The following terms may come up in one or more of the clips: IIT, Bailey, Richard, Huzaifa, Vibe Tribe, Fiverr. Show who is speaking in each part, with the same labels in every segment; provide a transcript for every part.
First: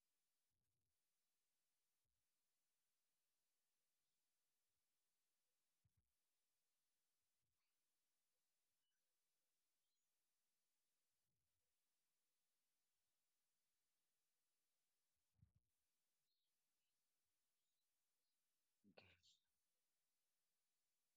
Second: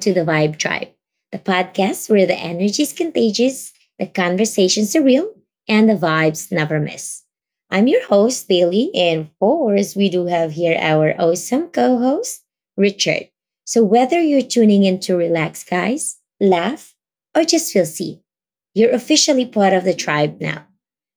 Speaker 1: to the Vibe Tribe, the podcast where the energy is contagious, the conversations are real, and the vibes never miss. I'm your host, Bailey, and of course, we do have here our awesome co host, Richard. So, whether you're tuning in to relax, guys, laugh, or just feel seen, you're officially part of the tribe now.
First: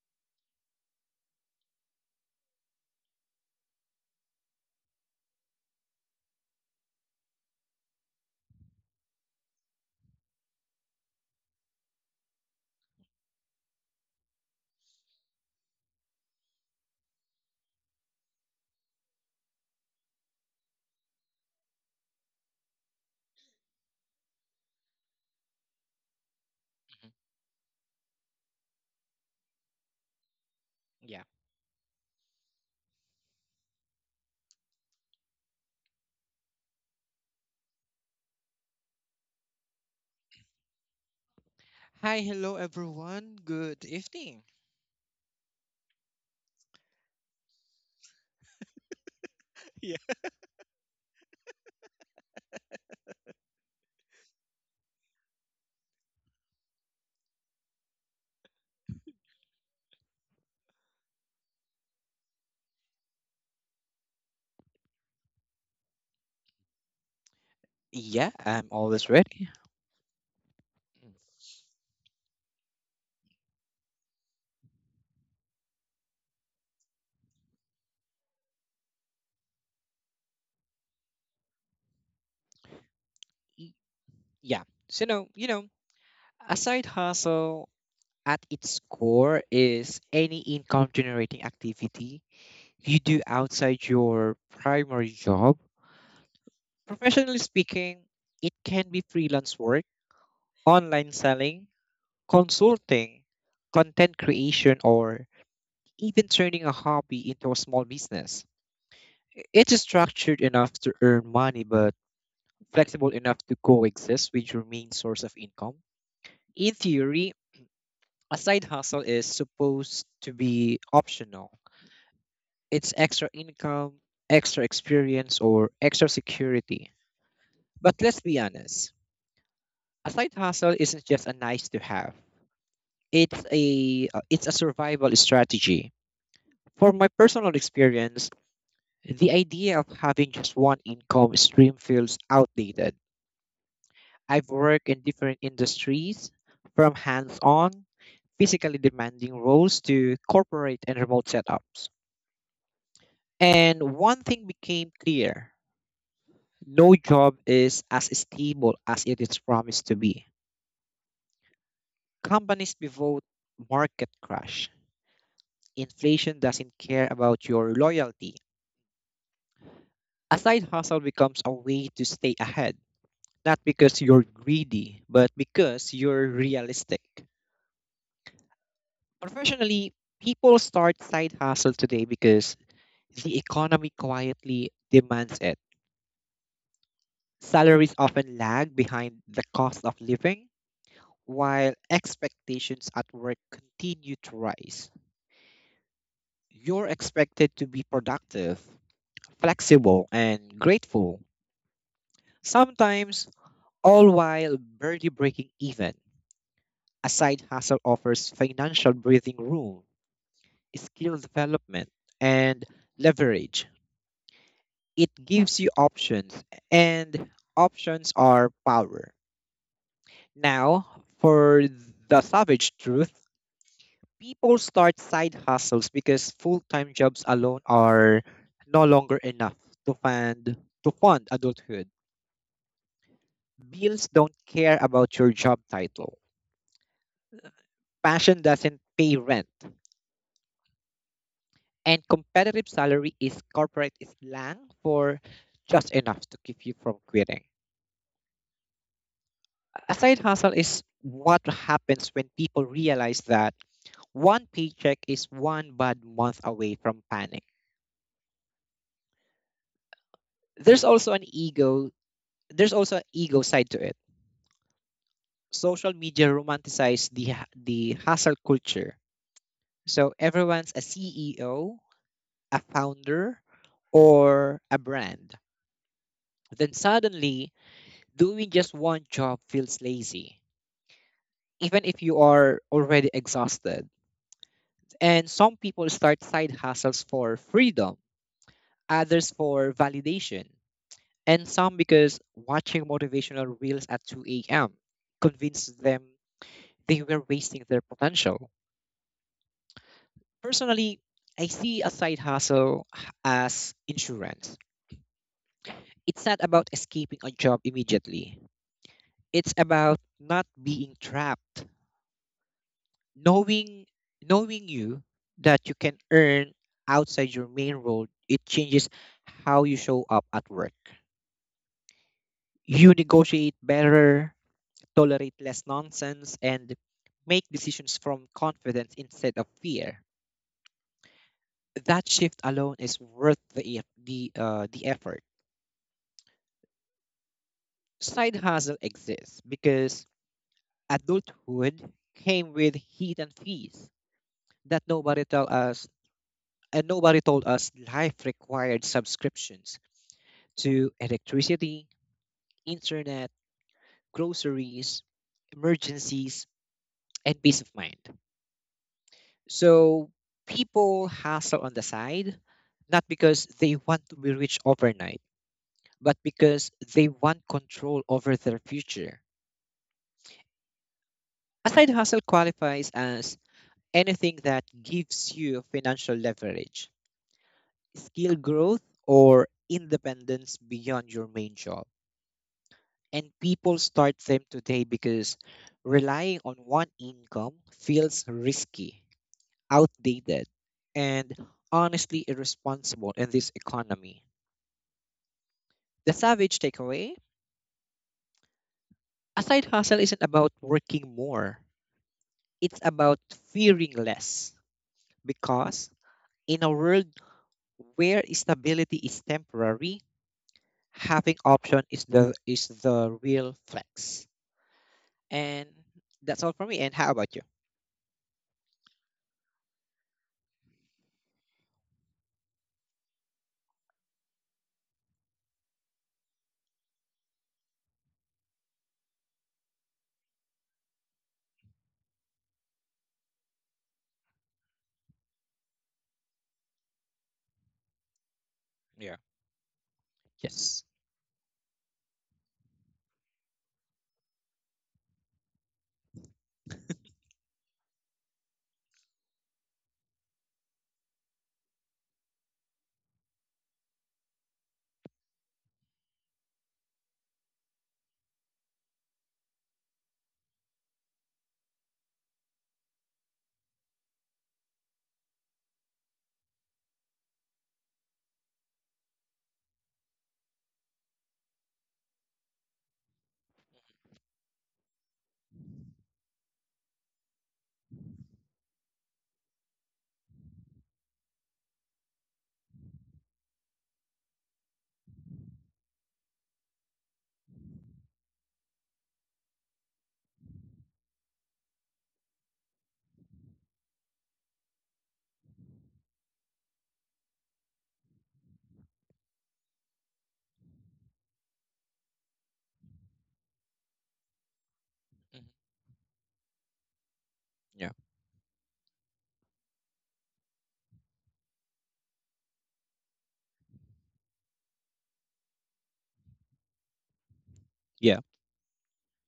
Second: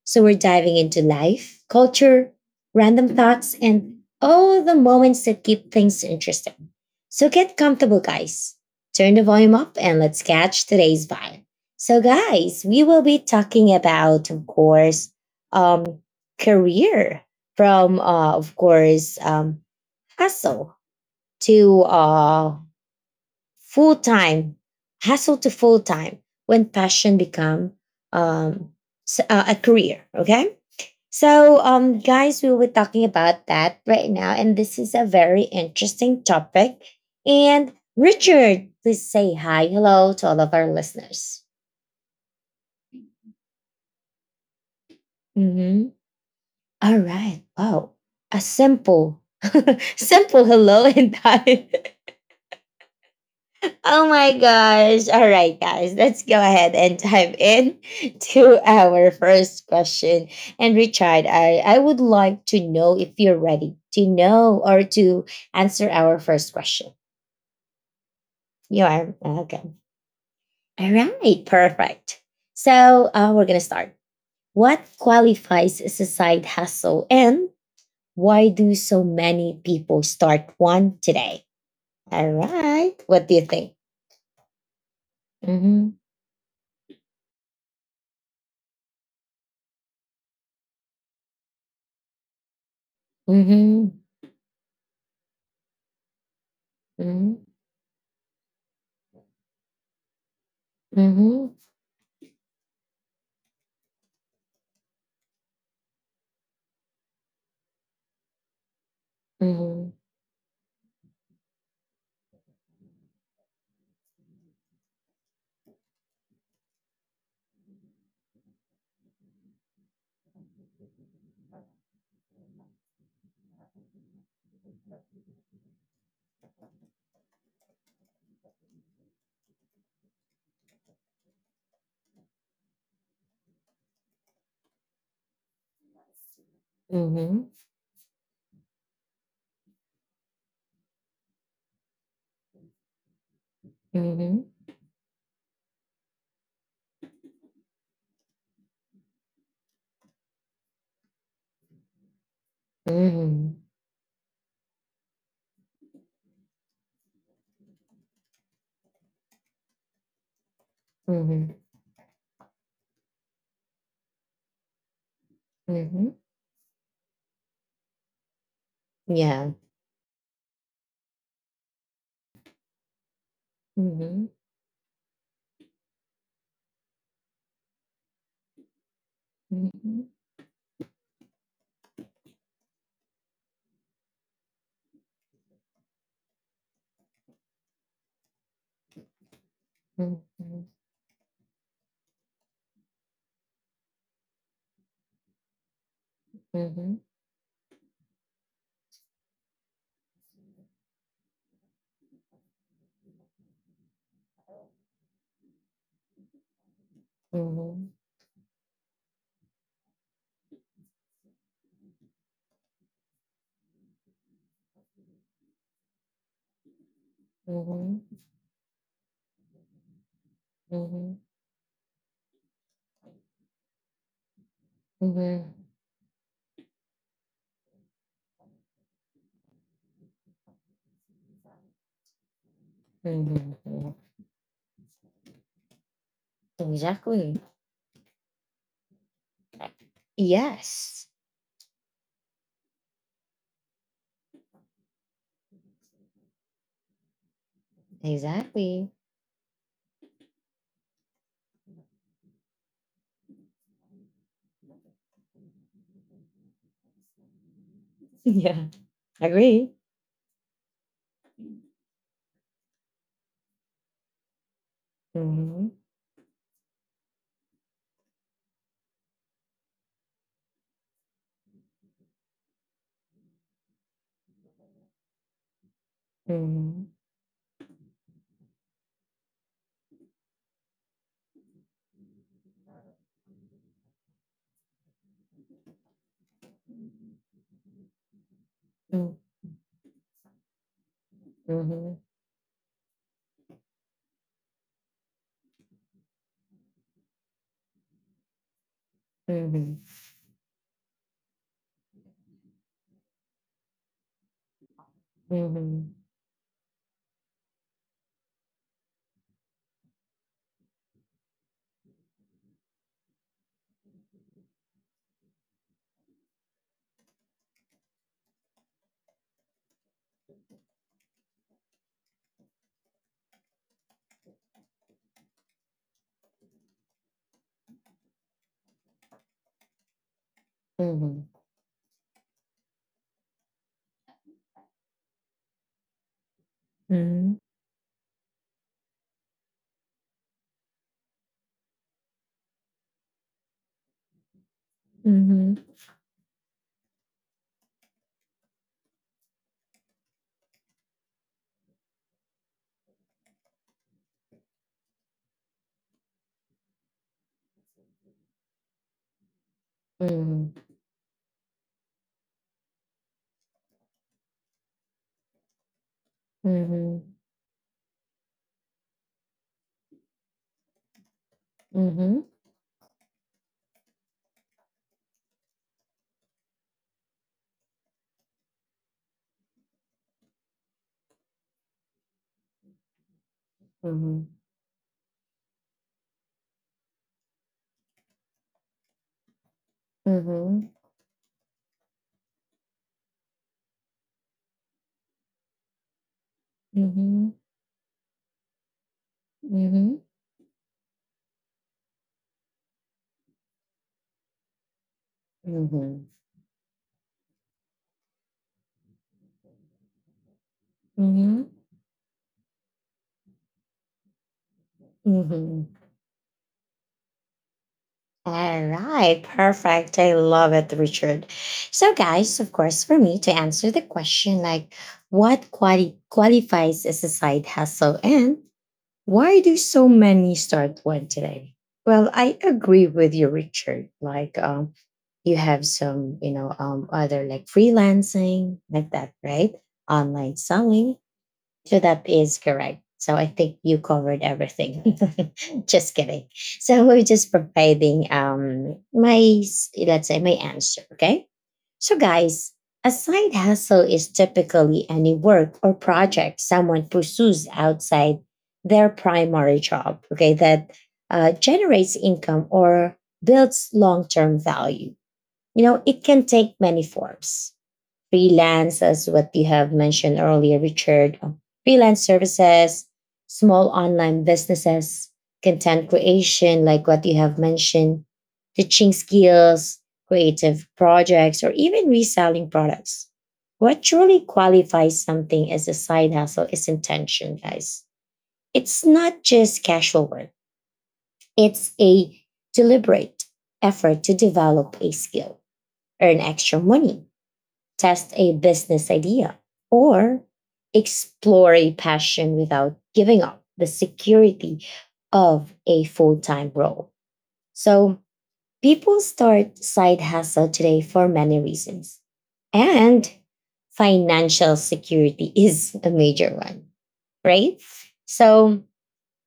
Speaker 1: So, we're diving into life, culture, random thoughts, and all the moments that keep things interesting. So get comfortable, guys. Turn the volume up and let's catch today's vibe. So, guys, we will be talking about, of course, um, career from, of course, hustle to full time, hustle to full time, when
Speaker 2: Mhm.
Speaker 1: passion become um, a career. Okay,
Speaker 2: Yeah.
Speaker 1: so, guys, we were talking about that right now, and this is a very interesting topic. And Richard, please say hi, hello to all of our listeners.
Speaker 2: Hi, hello everyone. Good evening.
Speaker 1: Mm-hmm. All right. Wow. A simple,
Speaker 2: Yeah.
Speaker 1: simple hello and hi. Oh my gosh. All right, guys, let's go ahead and dive in to our first question. And Richard, I would like to know if you're ready to know or to answer our first question.
Speaker 2: Yeah, I'm
Speaker 1: You
Speaker 2: always
Speaker 1: are?
Speaker 2: ready.
Speaker 1: Okay. All
Speaker 2: Mm.
Speaker 1: right. Perfect. So we're going to start. What qualifies as a side hustle and why do so many people start one today? All right. What do you
Speaker 2: Y-
Speaker 1: think?
Speaker 2: Yeah. So no,
Speaker 1: Mm-hmm.
Speaker 2: a side hustle at its core is any income generating activity you do outside
Speaker 1: Mm-hmm.
Speaker 2: your primary job. Professionally
Speaker 1: Mm-hmm.
Speaker 2: speaking, it can be freelance work, online
Speaker 1: Mm-hmm.
Speaker 2: selling, consulting, content creation, or even turning a hobby into a small business. It's structured enough to earn money, but flexible enough to coexist with your main source of income. In theory, a side hustle is supposed to be optional. It's extra income, extra experience, or extra security. But let's be honest, a side hustle isn't just a nice to have. It's a survival strategy. For my personal
Speaker 1: Mm-hmm.
Speaker 2: experience, the idea of having just one income stream feels outdated. I've
Speaker 1: Mm-hmm.
Speaker 2: worked in different industries, from hands on, physically demanding roles to corporate and remote setups.
Speaker 1: Mm-hmm.
Speaker 2: And one thing became clear, no job is as stable as it is promised to be.
Speaker 1: Mm-hmm. Mm-hmm.
Speaker 2: Companies pivot, market crash.
Speaker 1: Mm-hmm.
Speaker 2: Inflation doesn't care about your loyalty.
Speaker 1: Yeah.
Speaker 2: A side hustle becomes a way to stay ahead, not because you're
Speaker 1: Mm-hmm.
Speaker 2: greedy, but because you're realistic. Professionally,
Speaker 1: Mm-hmm.
Speaker 2: people start side hustle today because the economy quietly demands it. Salaries often lag behind the cost of living,
Speaker 1: Mm-hmm.
Speaker 2: while expectations at work continue to rise. You're
Speaker 1: Mm-hmm.
Speaker 2: expected to be productive, flexible, and grateful, sometimes all while barely breaking even. A side hustle
Speaker 1: Mm-hmm.
Speaker 2: offers financial breathing room, skill development, and leverage. It gives you options, and options are power. Now,
Speaker 1: Mm-hmm.
Speaker 2: for the savage truth, people start side
Speaker 1: Mm-hmm.
Speaker 2: hustles because full-time jobs alone are no longer enough to fund to fund adulthood.
Speaker 1: Mm-hmm.
Speaker 2: Bills don't care about your job title.
Speaker 1: Exactly.
Speaker 2: Passion doesn't pay rent.
Speaker 1: Yes.
Speaker 2: And competitive salary is corporate slang for just enough to keep you from quitting.
Speaker 1: Exactly.
Speaker 2: A side hustle is what happens when people realize that one paycheck is one bad month away from panic.
Speaker 1: Yeah. Agree.
Speaker 2: There's also an ego. There's also an ego side to it.
Speaker 1: Mm-hmm.
Speaker 2: Social media romanticizes the hustle culture. So everyone's a CEO, a founder, or a brand. Then
Speaker 1: Mm-hmm.
Speaker 2: suddenly, doing just one job feels lazy, even if you are already exhausted. And some people start side hustles for freedom, others for validation, and some
Speaker 1: Mm-hmm.
Speaker 2: because watching motivational reels at 2 a.m. convinced them they were wasting their potential.
Speaker 1: Mm-hmm.
Speaker 2: Personally, I see a side hustle as insurance.
Speaker 1: Mm-hmm.
Speaker 2: It's not about escaping a job immediately. It's about not being trapped, knowing knowing you that you can earn outside your main role. It changes how you show up at work. You negotiate better, tolerate less nonsense, and make decisions from confidence instead of fear.
Speaker 1: Mm-hmm.
Speaker 2: That shift alone is worth the effort. Side hustle exists because adulthood came with heat and fees that nobody told
Speaker 1: Mm-hmm.
Speaker 2: us, and nobody told us life required subscriptions to electricity, internet, groceries, emergencies, and peace of mind. So
Speaker 1: Mm-hmm.
Speaker 2: people hustle on the side, not because they want to be rich overnight, but because they
Speaker 1: Mm-hmm.
Speaker 2: want control over their future. A side
Speaker 1: Mm-hmm.
Speaker 2: hustle
Speaker 1: Mm-hmm.
Speaker 2: qualifies as anything that gives you financial leverage, skill growth, or independence beyond your main job. And people
Speaker 1: Mm-hmm.
Speaker 2: start
Speaker 1: Mm-hmm.
Speaker 2: them today because relying on one income feels risky, outdated, and honestly irresponsible in this economy. The savage takeaway, a side hustle
Speaker 1: Mm-hmm.
Speaker 2: isn't about working more, it's about fearing less. Because
Speaker 1: Mm-hmm.
Speaker 2: in a world where stability is temporary, having
Speaker 1: Mm-hmm.
Speaker 2: option is the real flex.
Speaker 1: Mm-hmm.
Speaker 2: And that's all for me. And how about you?
Speaker 1: All right, perfect. I love it, Richard. So, guys, of course, for me to answer the question like, what qualifies as a side hustle and why do so many start one today? Well, I agree with you, Richard. Like, you have some, you know, other like freelancing, like that,
Speaker 2: Yeah.
Speaker 1: right? Online
Speaker 2: Yes.
Speaker 1: selling, so that is correct. So I think you covered everything. Just kidding. So we're just providing my let's say my answer, okay? So guys, a side hustle is typically any work or project someone pursues outside their primary job, okay, that generates income or builds long-term value. You know, it can take many forms freelance, as what you have mentioned earlier, Richard, freelance services, small online businesses, content creation, like what you have mentioned, teaching skills, creative projects, or even reselling products. What truly qualifies something as a side hustle is intention, guys. It's not just casual work, it's a deliberate effort to develop a skill, earn extra money, test a business idea, or explore a passion without giving up the security
Speaker 2: Mhm.
Speaker 1: of a full time role.
Speaker 2: Yeah.
Speaker 1: So people start side hustle today for many reasons. And financial security is a major one, right?
Speaker 2: Yeah.
Speaker 1: So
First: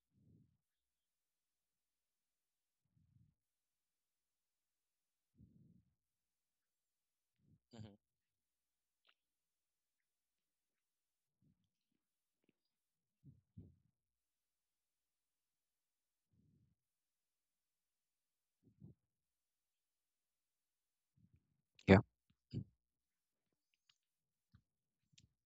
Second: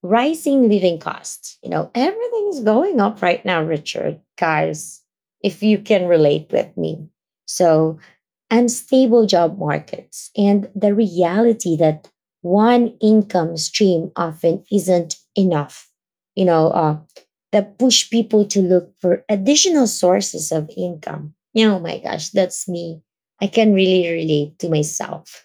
Speaker 1: rising living costs. You know, everything is going up right now, Richard, guys, if you can relate with me.
Speaker 2: Hmm.
Speaker 1: So, unstable job markets and the reality that one income stream often isn't enough, you know, that push people to look for additional sources of income. Oh my
Speaker 2: Yeah.
Speaker 1: gosh, that's me. I can really relate to myself.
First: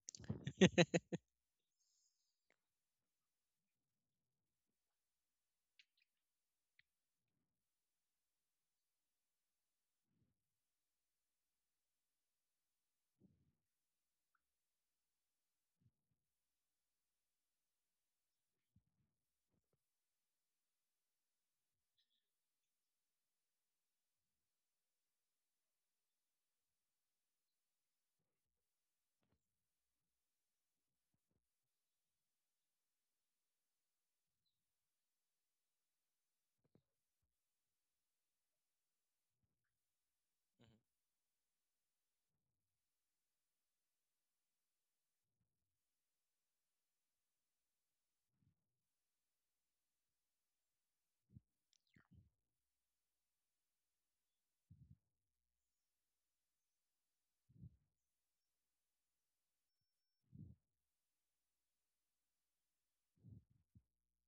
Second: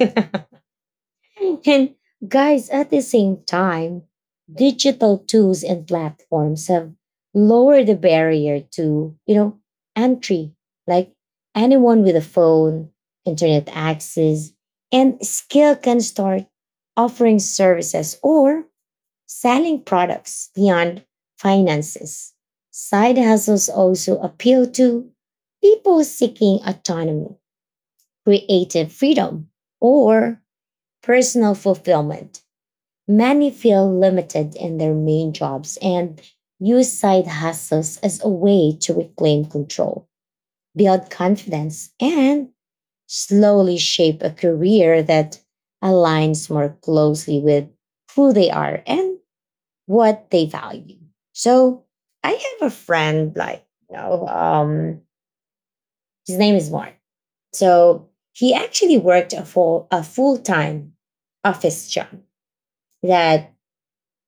Speaker 1: And guys, at the same time, digital tools and platforms have lowered the barrier to, you know, entry. Like anyone with a phone, internet access, and skill can start offering services or selling products beyond finances. Side hustles also appeal to people seeking autonomy, creative freedom, or personal fulfillment. Many feel limited in their main jobs and use side hustles as a way to reclaim control, build confidence, and slowly shape a career that aligns more closely with who they are and what they value. So I have a friend, like, you know, his name is Mark. So he actually worked a full time office job that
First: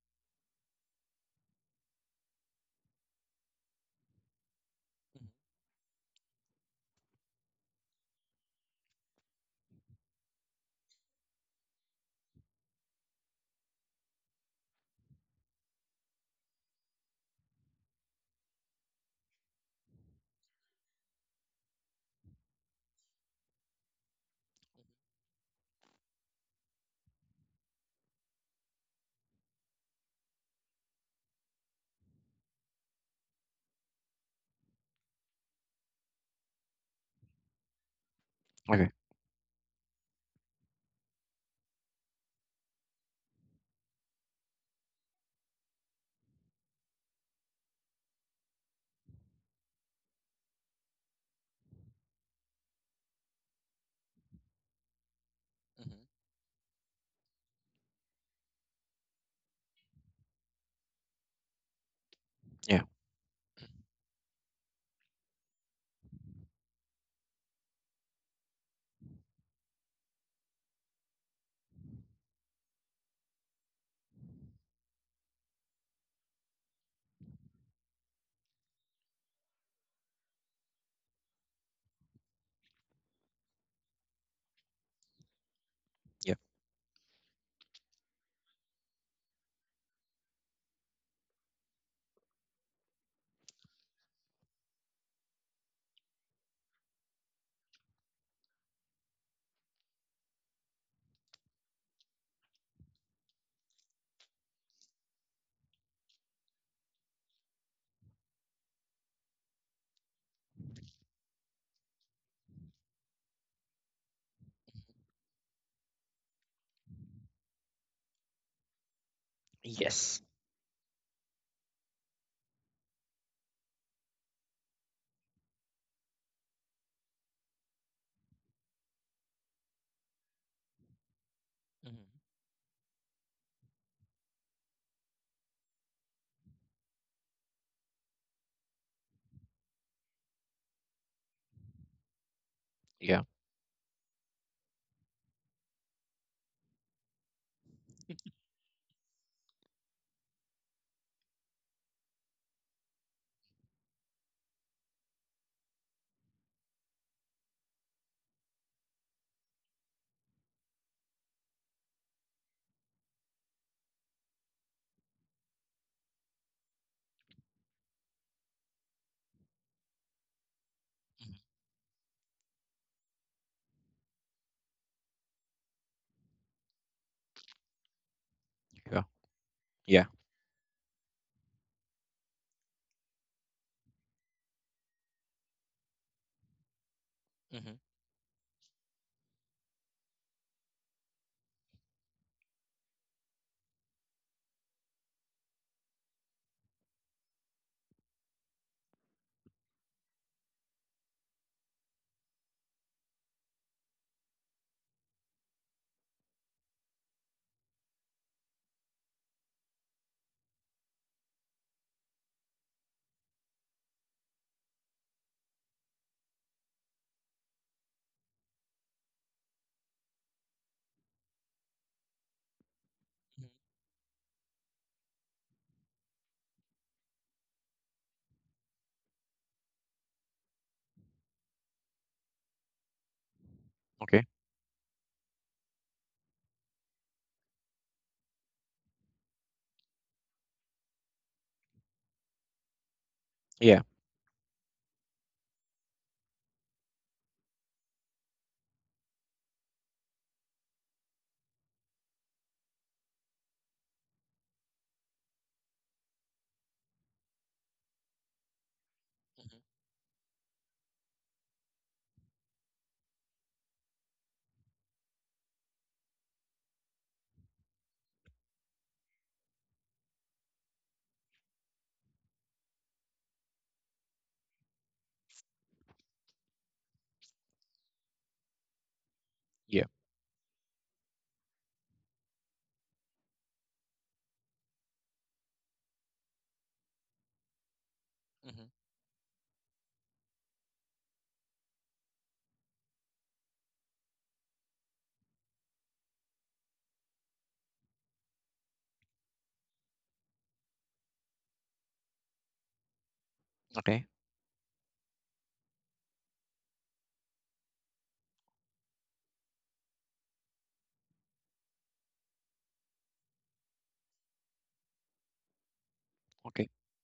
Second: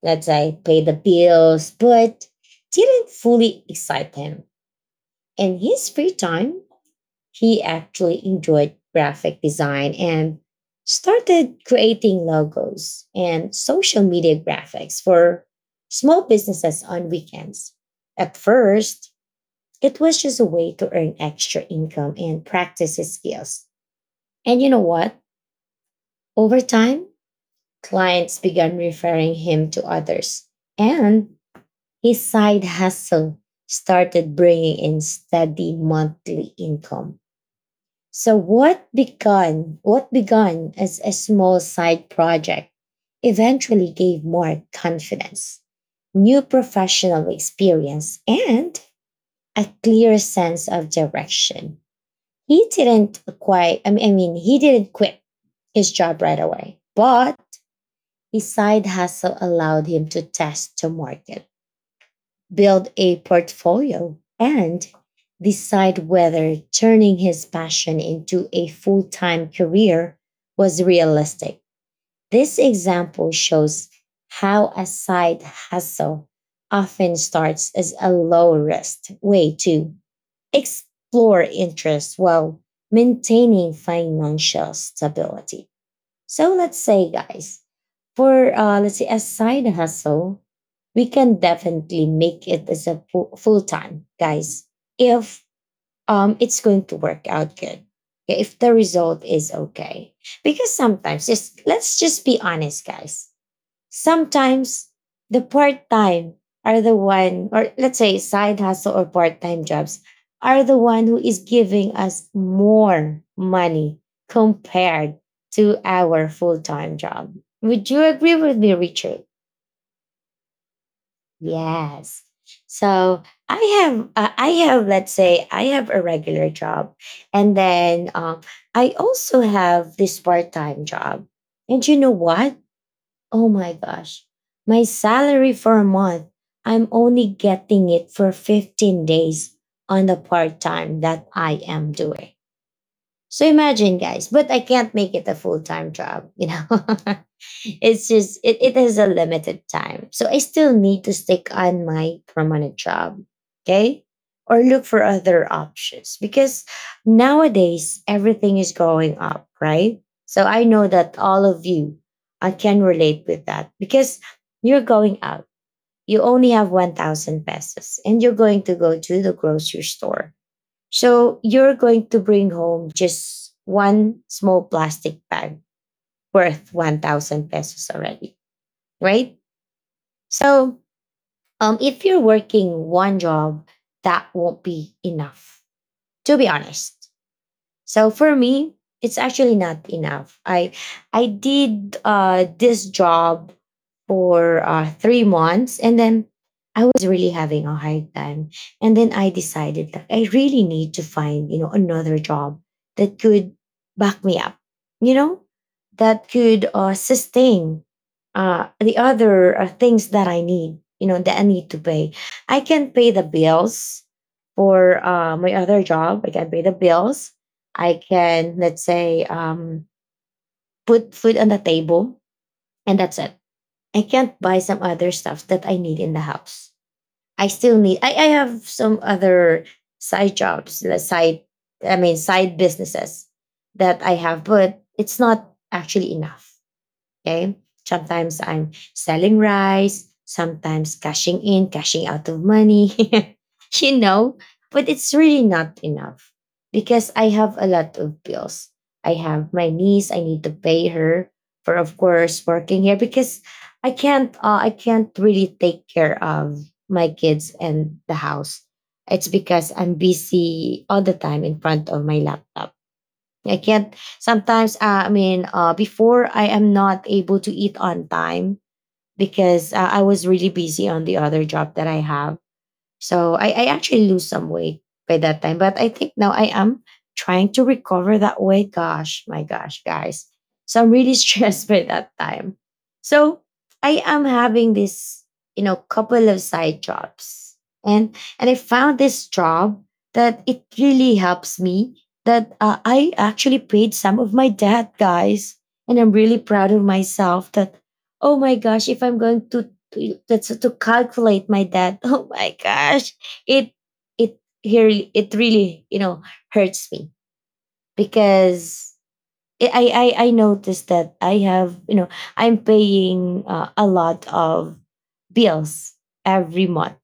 Speaker 1: that I pay the bills, but didn't fully excite him.
Speaker 2: Hmm.
Speaker 1: In his free time, he actually enjoyed graphic design and started creating logos and social media graphics for small businesses on weekends. At first, it was just a way to earn extra income and practice his skills. And you know what? Over time, clients began referring him to others, and his side hustle started bringing in steady monthly income. So
Speaker 2: Okay.
Speaker 1: what began as a small side project eventually gave Mark confidence, new professional experience, and a clear sense of direction. He didn't quite, I mean, He didn't quit his
Speaker 2: Hmm.
Speaker 1: job right away, but his side hustle allowed him to test the market,
Speaker 2: Yeah.
Speaker 1: build a portfolio, and decide whether turning his passion into a full time career was realistic. This example shows how a side hustle often starts as a low risk way to explore interests while maintaining financial stability.
Speaker 2: Yeah.
Speaker 1: So let's say, guys, for let's say a side hustle, we can definitely make it as a full time, guys. If it's going to work out good, okay, if the result is okay, because sometimes just let's just be honest, guys, sometimes the part time are the one, or let's say side hustle or part time jobs, are the one who is giving us more money compared to our full time job. Would you agree with me, Richard?
Speaker 2: Yes.
Speaker 1: Yes. So I have, let's say, I have a regular job, and then I also have this part time job. And you know
Speaker 2: Hmm.
Speaker 1: what? Oh my gosh. My salary for a month, I'm only getting it for 15 days on the part time that I am doing.
Speaker 2: Yeah.
Speaker 1: So imagine, guys, but I can't make it a full time job, you know? It's just, it has a limited time. So I still need to stick on my permanent job, okay? Or look for other options because nowadays everything is going up, right? So I know that all of you can relate with that because you're going out. You only have 1,000 pesos and you're going to go to the grocery store so you're going to bring home just one small plastic bag worth 1,000 pesos already,
Speaker 2: Yeah.
Speaker 1: right?
Speaker 2: Yeah.
Speaker 1: So if you're working one job, that won't be enough, to be honest.
Speaker 2: Mm-hmm.
Speaker 1: So for me, it's actually not enough. I did this job for 3 months, and then I was really having a hard time. And then I decided that I really need to find, you know, another job that could back me up. You know, that could sustain the other things that I need. You know, that I need to pay. I can pay the bills for my other job. I can pay the bills, I can, let's say, put food on the table, and that's it. I can't buy some other stuff that I need in the house. I still need. I have some other side jobs, the side, I mean, side businesses that I
Speaker 2: Okay.
Speaker 1: have, but it's not actually enough. Okay. Sometimes I'm selling rice, sometimes cashing out of money,
Speaker 2: Yeah.
Speaker 1: you know, but it's really not enough because I have a lot of bills. I have my niece, I need to pay her for, of course, working here because I can't really take care of my kids and the house. It's
Speaker 2: Hmm.
Speaker 1: because I'm busy all the time in front of my laptop. I can't sometimes before I am not able to eat on time because I was really busy on the other job that I have, so I actually lose some weight by that time. But I think now I am trying to recover that weight. Gosh, my gosh,
Speaker 2: Yeah.
Speaker 1: guys. So I'm really stressed by that time. So I am having this, you know, couple of side jobs. And I
Speaker 2: Hmm.
Speaker 1: found this job that it really helps me that I actually paid some of my debt, guys. And I'm really proud of myself that, oh my gosh, if I'm going to that's to calculate my debt. Oh my gosh, it
Speaker 2: Okay.
Speaker 1: it really, you know, hurts me because I I noticed that I have, you know, I'm paying a lot of bills every
Speaker 2: Okay.
Speaker 1: month.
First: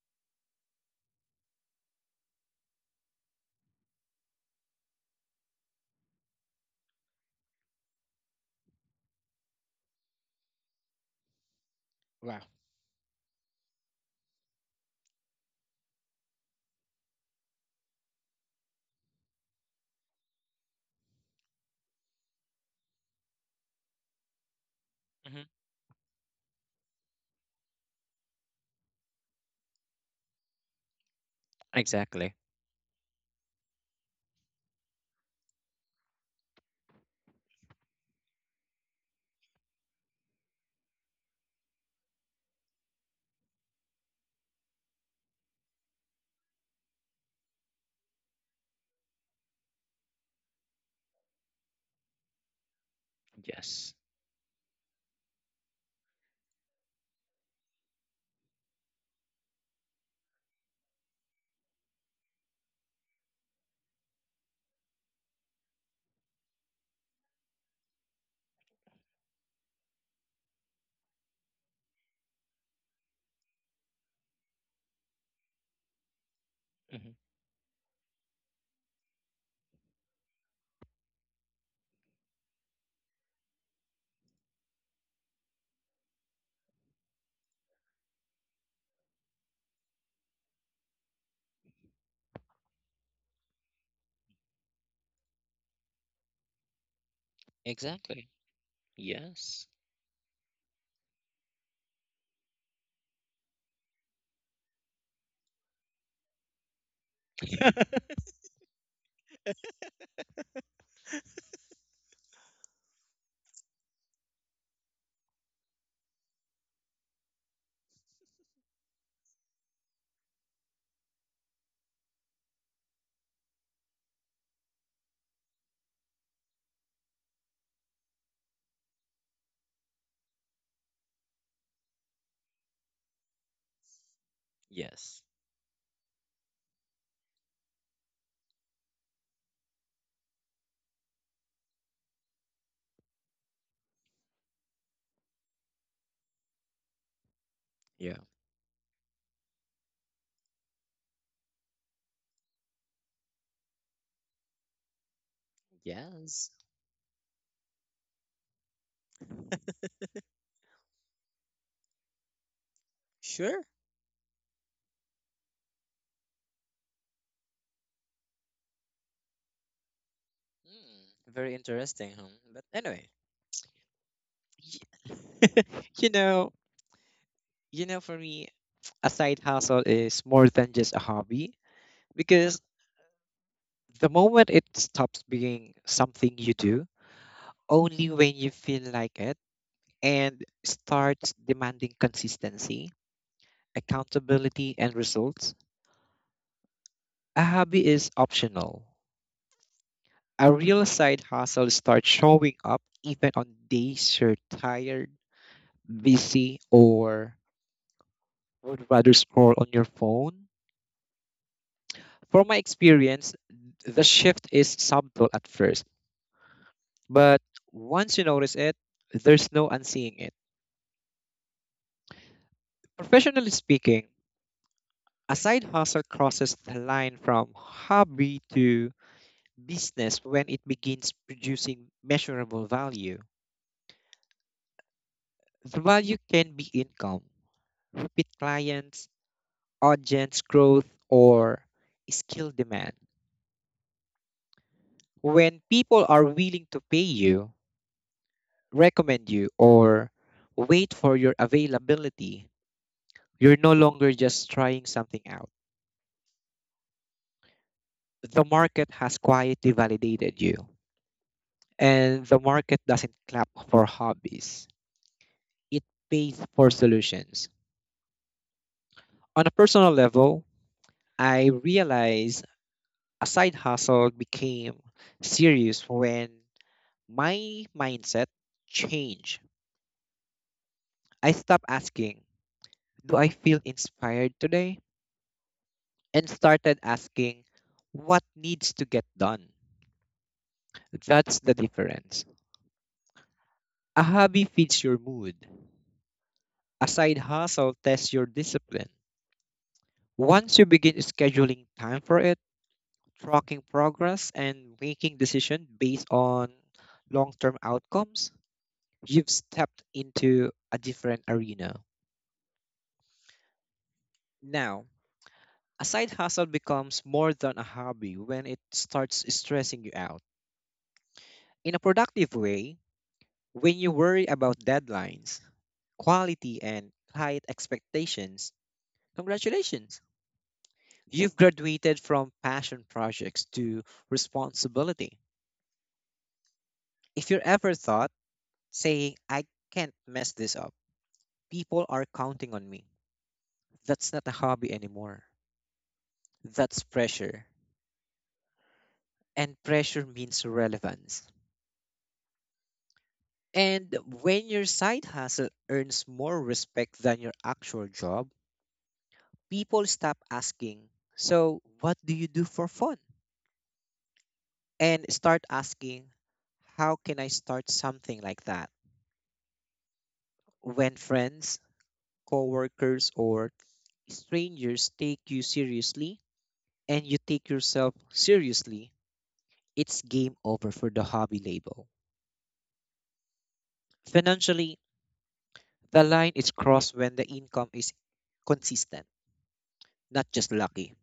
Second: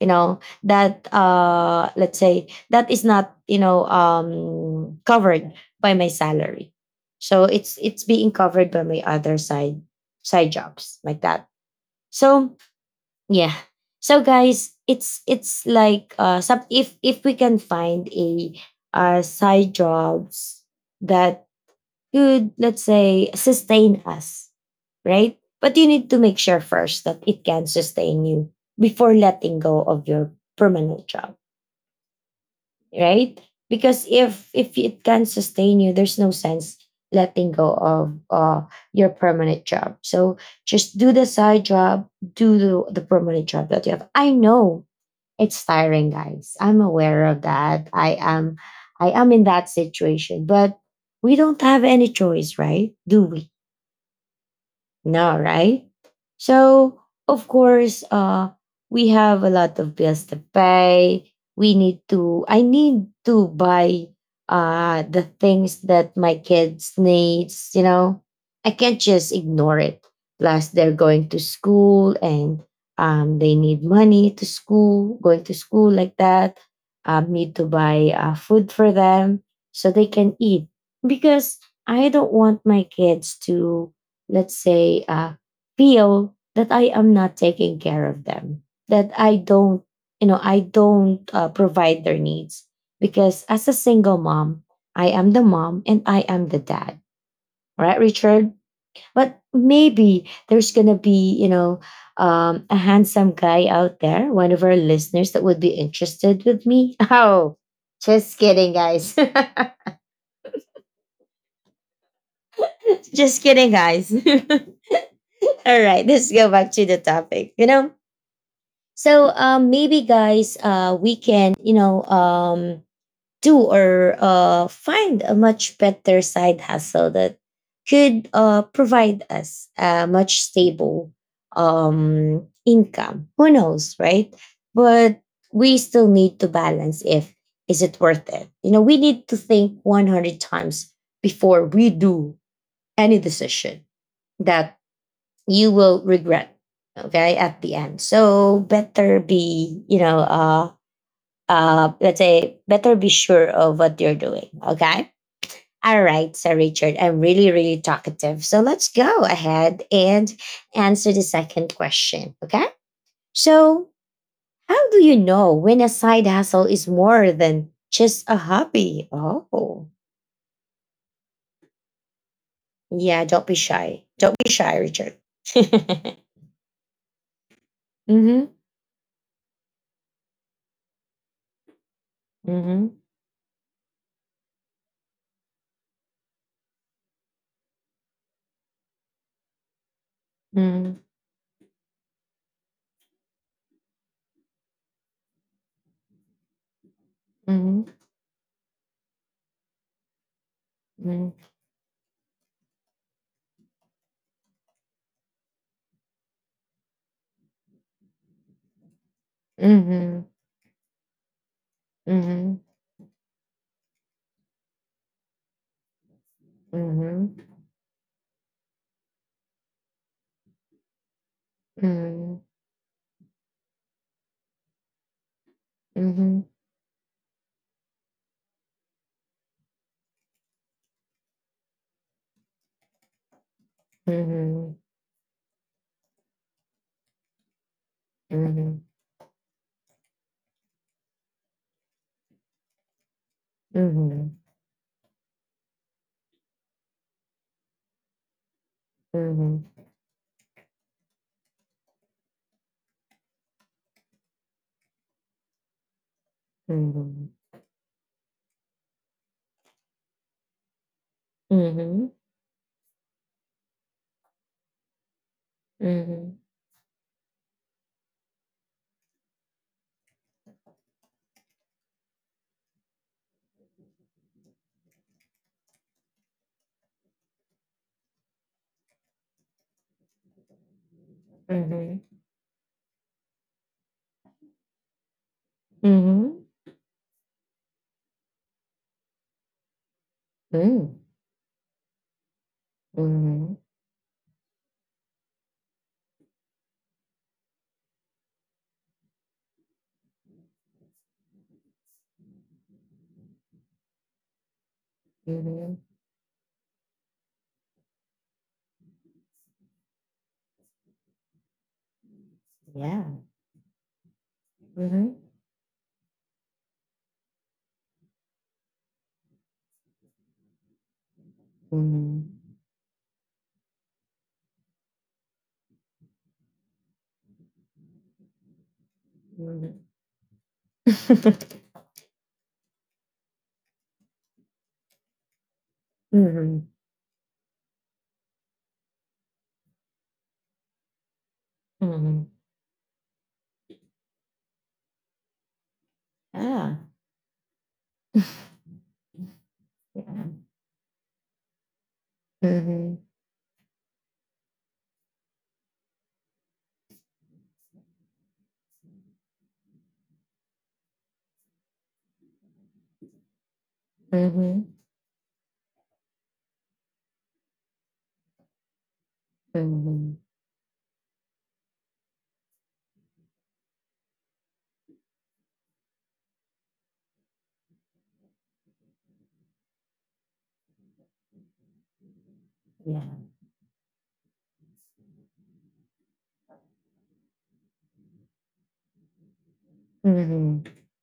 Speaker 1: You know that uh, let's say that is not, you know, um, covered by my salary, so it's being covered by my other side jobs like that.
Speaker 2: Wow.
Speaker 1: So yeah, so guys, it's like uh, some, if we can find a uh, side jobs that could, let's say, sustain us, right?
Speaker 2: Hmm.
Speaker 1: But you need to make sure first that it can sustain you before letting go of your permanent job,
Speaker 2: Exactly.
Speaker 1: right? Because if it can sustain you, there's no sense letting go of your permanent job. So just do the side job, do the permanent job that you have. I know it's tiring, guys. I'm aware of that. I am in that situation, but we don't have any choice, right? Do we?
Speaker 2: Yes.
Speaker 1: No, right? So, of course, we have a lot of bills to pay. I need to buy the things that my kids needs, you know. I can't just ignore it. Plus, they're going to school and they need money to school, going to school like that.
Speaker 2: Hmm.
Speaker 1: Need to buy food for them so they can eat. Because I don't want my kids to let's say, uh, feel that I am not taking care of them, that I don't provide their needs. Because as a single mom, I am the mom and I am the dad, right,
Speaker 2: Exactly.
Speaker 1: Richard? But
Speaker 2: Yes.
Speaker 1: maybe there's going to be, a handsome guy out there, one of our listeners that would be interested with me. Oh, just kidding, guys. Just kidding, guys. All right, let's go back to the topic. You know, So, maybe guys, we can do or find a much better side hustle that could provide us a much stable income. Who knows, right? But
Speaker 2: Yes.
Speaker 1: we still need to balance if is it worth it. You know, we need to think 100 times before we do any decision that you will regret, okay, at the end.
Speaker 2: Yeah.
Speaker 1: So better be you know let's say better be sure of what you're doing, okay? All right,
Speaker 2: Yes.
Speaker 1: sir Richard, I'm really really talkative, so let's go ahead and answer the second question, okay?
Speaker 2: Sure.
Speaker 1: So how do you know when a side hustle is more than just a hobby? Oh,
Speaker 2: Mm. Very interesting, huh? But anyway,
Speaker 1: yeah, don't be shy,
Speaker 2: y-
Speaker 1: Richard.
Speaker 2: you know, for me,
Speaker 1: Mm-hmm,
Speaker 2: a side hustle is more than just a hobby because
Speaker 1: mm-hmm,
Speaker 2: the moment it stops being something you do only when you feel like it, and
Speaker 1: mm-hmm,
Speaker 2: starts demanding consistency, accountability, and results. A hobby
Speaker 1: mm-hmm.
Speaker 2: is optional. A real side hustle starts showing up even on days you're tired, busy, or would rather scroll on your
Speaker 1: Mhm,
Speaker 2: phone. From my
Speaker 1: mhm,
Speaker 2: experience, the shift is subtle at first,
Speaker 1: mhm, mhm,
Speaker 2: but once you notice it, there's no unseeing it.
Speaker 1: mhm,
Speaker 2: Professionally speaking, a side hustle
Speaker 1: mhm,
Speaker 2: crosses the line from hobby to business when it begins producing measurable value.
Speaker 1: mhm,
Speaker 2: The value can be income, repeat
Speaker 1: mhm,
Speaker 2: clients, audience growth, or skill demand.
Speaker 1: mhm,
Speaker 2: When people are willing to pay you, recommend you,
Speaker 1: mhm,
Speaker 2: or wait for your availability, you're no longer just trying something out.
Speaker 1: mhm, mhm,
Speaker 2: The market has quietly validated you,
Speaker 1: mhm,
Speaker 2: and the market doesn't clap for hobbies, it pays for solutions. On a personal level, I realized a side hustle became serious when my mindset changed. I stopped
Speaker 1: mhm,
Speaker 2: asking, "Do I feel inspired today?" and started asking, "What needs to get done?"
Speaker 1: mm,
Speaker 2: That's the difference.
Speaker 1: mhm,
Speaker 2: A hobby feeds your mood, a side hustle tests your discipline. Once you begin scheduling time for it, tracking progress, and making decisions
Speaker 1: mhm,
Speaker 2: based on long term outcomes, you've stepped into a different arena.
Speaker 1: yeah,
Speaker 2: Now,
Speaker 1: mhm,
Speaker 2: a side hustle becomes more than a hobby when it starts stressing you out, in a
Speaker 1: mhm,
Speaker 2: productive way. When you worry about deadlines, quality, and client expectations,
Speaker 1: mhm,
Speaker 2: congratulations!
Speaker 1: mhm, mhm,
Speaker 2: You've
Speaker 1: yeah,
Speaker 2: graduated from passion projects to responsibility. If you ever thought, saying, "I can't mess this up, people are counting on me," that's not a hobby anymore. That's pressure. And pressure
Speaker 1: yeah,
Speaker 2: means relevance.
Speaker 1: mhm,
Speaker 2: And when your side hustle earns more respect than your actual job, people stop asking, "So, what do you do for fun?" and start asking, "How can I start something like that?"
Speaker 1: mhm, mhm,
Speaker 2: When friends, coworkers, or strangers take you seriously, and you take yourself seriously, it's game over for the hobby label.
Speaker 1: yeah,
Speaker 2: Financially, the line is crossed when the income is consistent, not just
Speaker 1: mhm,
Speaker 2: lucky.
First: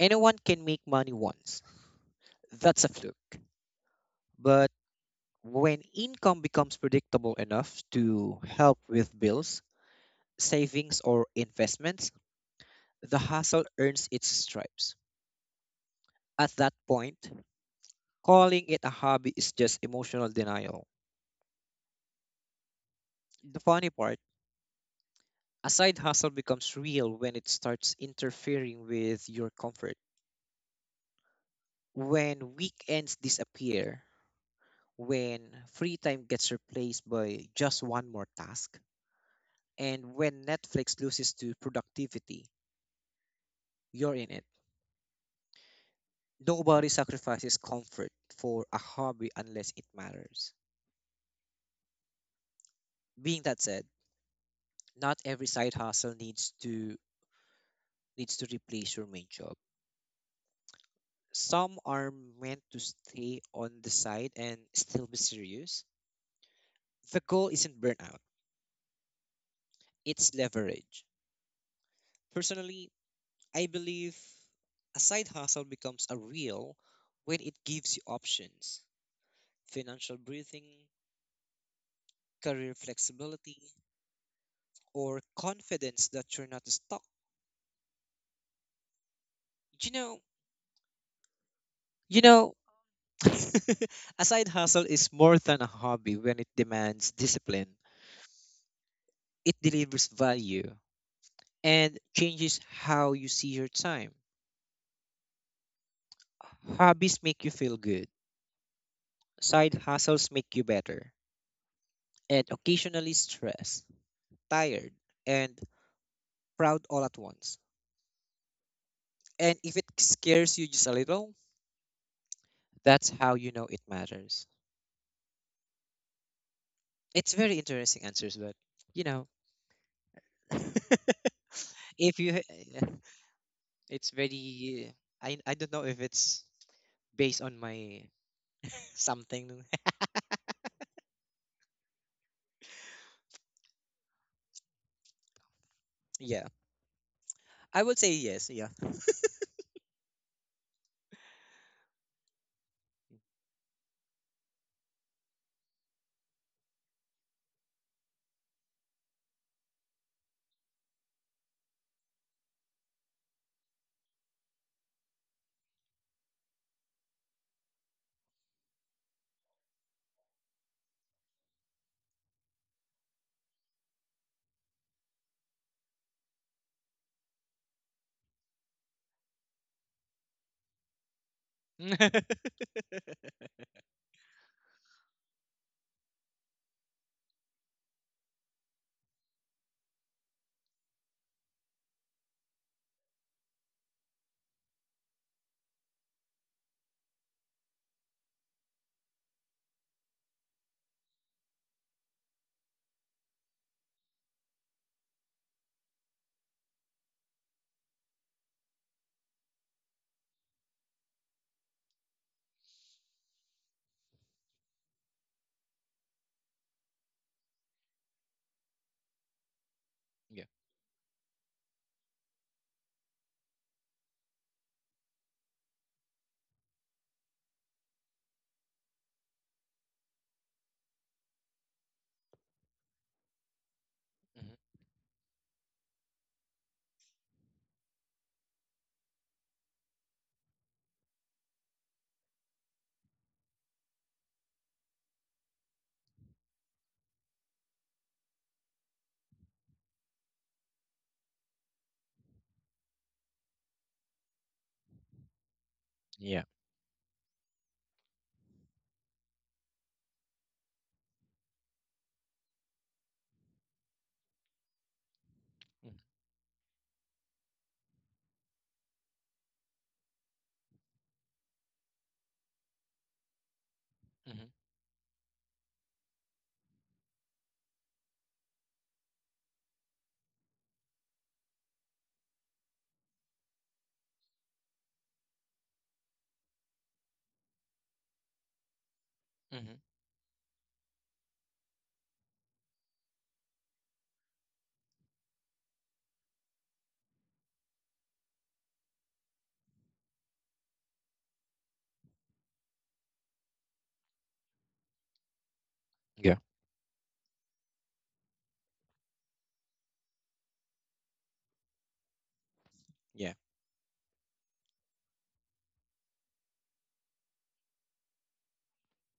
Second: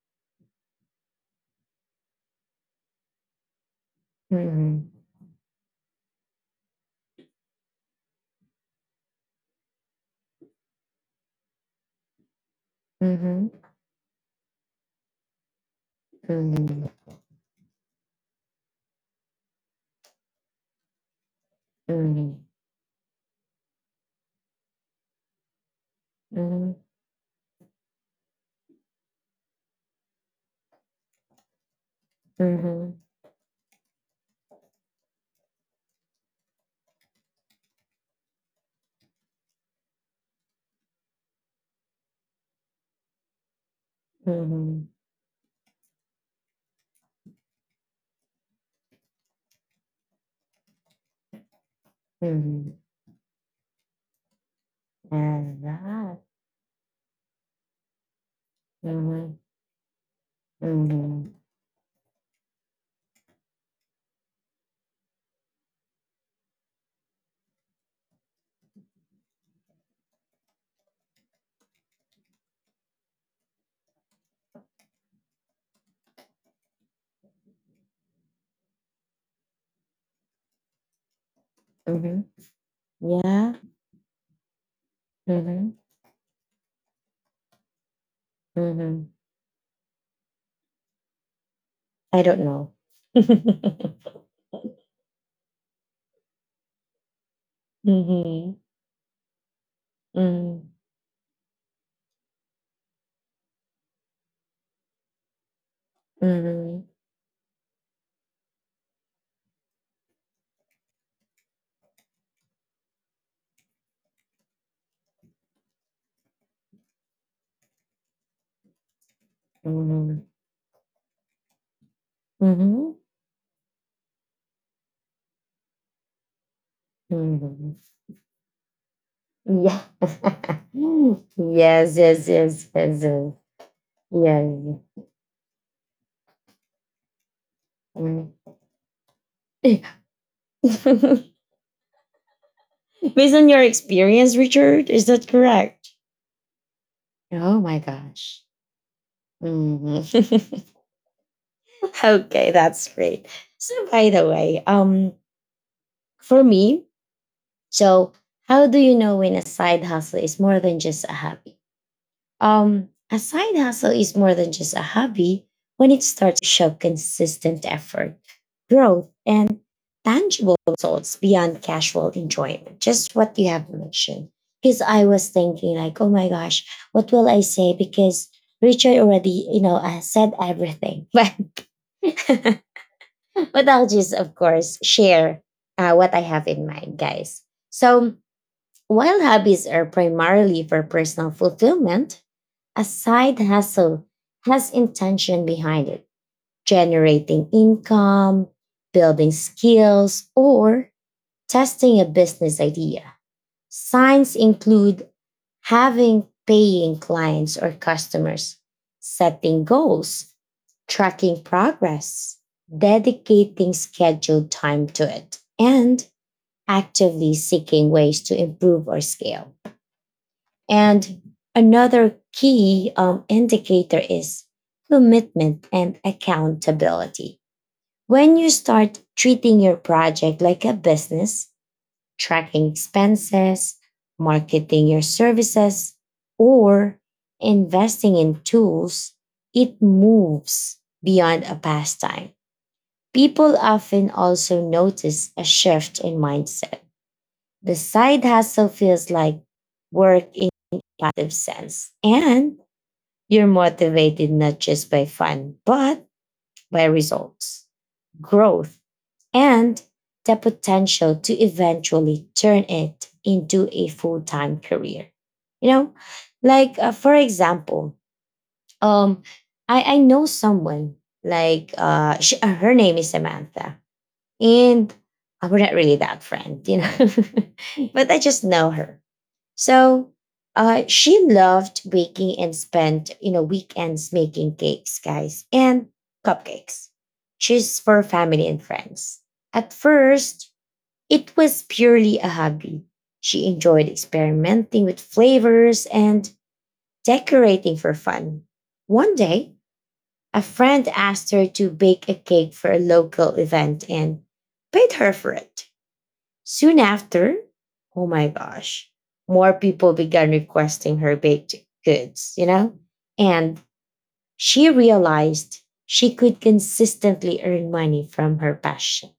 Speaker 2: Anyone can make money once. That's a fluke. But when income becomes predictable enough to help with bills, savings, or investments, the
Speaker 1: mhm,
Speaker 2: hustle earns its stripes. At that
Speaker 1: mhm,
Speaker 2: point, calling it a hobby is just emotional denial.
Speaker 1: mhm, mhm,
Speaker 2: The funny part, a side hustle
Speaker 1: mhm,
Speaker 2: becomes real when it starts interfering with your comfort. When
Speaker 1: mhm.
Speaker 2: weekends disappear, when free time gets replaced by just one more task, and when Netflix loses to productivity, you're in it.
Speaker 1: Mhm.
Speaker 2: Nobody sacrifices comfort for a hobby unless it matters.
Speaker 1: Mhm.
Speaker 2: Being that said, not every side hustle
Speaker 1: Evet.
Speaker 2: needs to
Speaker 1: Hı
Speaker 2: replace your main
Speaker 1: hı.
Speaker 2: job.
Speaker 1: Hı hı.
Speaker 2: Some are meant to stay on the side and still be serious. The goal isn't burnout, it's leverage. Personally, I believe a side hustle becomes a real when it gives you options, financial breathing,
Speaker 1: Hı hı.
Speaker 2: career
Speaker 1: Yeah.
Speaker 2: flexibility, or
Speaker 1: Hı hı.
Speaker 2: confidence that you're not stuck.
Speaker 1: Hı hı.
Speaker 2: You know,
Speaker 1: I
Speaker 2: You
Speaker 1: don't
Speaker 2: know,
Speaker 1: know.
Speaker 2: a side hustle is more than a hobby when it demands discipline.
Speaker 1: Hı hı.
Speaker 2: It delivers
Speaker 1: Hı.
Speaker 2: value and changes how you see your time.
Speaker 1: Hı hı.
Speaker 2: Hobbies make you feel good, side hustles make you better, and occasionally stressed, tired, and proud all at once. And
Speaker 1: Hı
Speaker 2: if it
Speaker 1: hı.
Speaker 2: scares you just a little,
Speaker 1: Hı hı.
Speaker 2: that's how you know it matters. It's very
Speaker 1: Hı.
Speaker 2: interesting answers, but you know,
Speaker 1: Yeah. Yes, yes,
Speaker 2: if
Speaker 1: yes,
Speaker 2: you
Speaker 1: yes, yes.
Speaker 2: It's very
Speaker 1: Yes.
Speaker 2: I don't know if it's based on my
Speaker 1: Mm.
Speaker 2: something.
Speaker 1: Based on your experience, Richard, is that correct?
Speaker 2: Yeah.
Speaker 1: Oh my
Speaker 2: I would say
Speaker 1: gosh.
Speaker 2: yes, yeah.
Speaker 1: Mhm. Okay, that's great. So by the way, for me, so how do you know when a side hustle is more than just a hobby? A side hustle is more than just a hobby when it starts to show consistent effort, growth, and tangible results beyond casual enjoyment. Just what you have mentioned. Because I was thinking like, oh my gosh, what will I say? Because Richard already, you know, said everything. But
Speaker 2: Yeah.
Speaker 1: but I'll just, of course, share what I have in mind, guys. So, while hobbies are primarily for personal fulfillment, a side hustle has intention behind it, generating income, building skills, or testing a business idea. Signs include having paying clients or customers, setting goals, tracking progress, dedicating scheduled time to it, and actively seeking ways to improve or scale. And another key indicator is commitment and accountability. When you start treating your project like a business, tracking expenses,
Speaker 2: Hmm.
Speaker 1: marketing your services, or investing in tools, it moves beyond a pastime. People often also notice a shift in mindset. The side hustle feels like work in a positive sense, and you're motivated not just by fun, but
Speaker 2: Yeah.
Speaker 1: by results, growth, and the potential to eventually turn it into a full time career. You know, like for example, um, I know someone like her name is Samantha,
Speaker 2: Mm-hmm.
Speaker 1: and we're not really that friend, you know. But I just know her. So she loved baking and spent, you know, weekends making cakes, guys, and cupcakes. She's for family and friends. At
Speaker 2: Hmm.
Speaker 1: first, it was purely a hobby. She enjoyed experimenting with flavors and decorating for fun. One day, a friend asked her to bake a cake for a local event and paid her for it.
Speaker 2: Yeah.
Speaker 1: Soon after, oh my gosh, more people began requesting her baked goods, you know?
Speaker 2: Yeah.
Speaker 1: And she realized she could consistently earn money from her passion.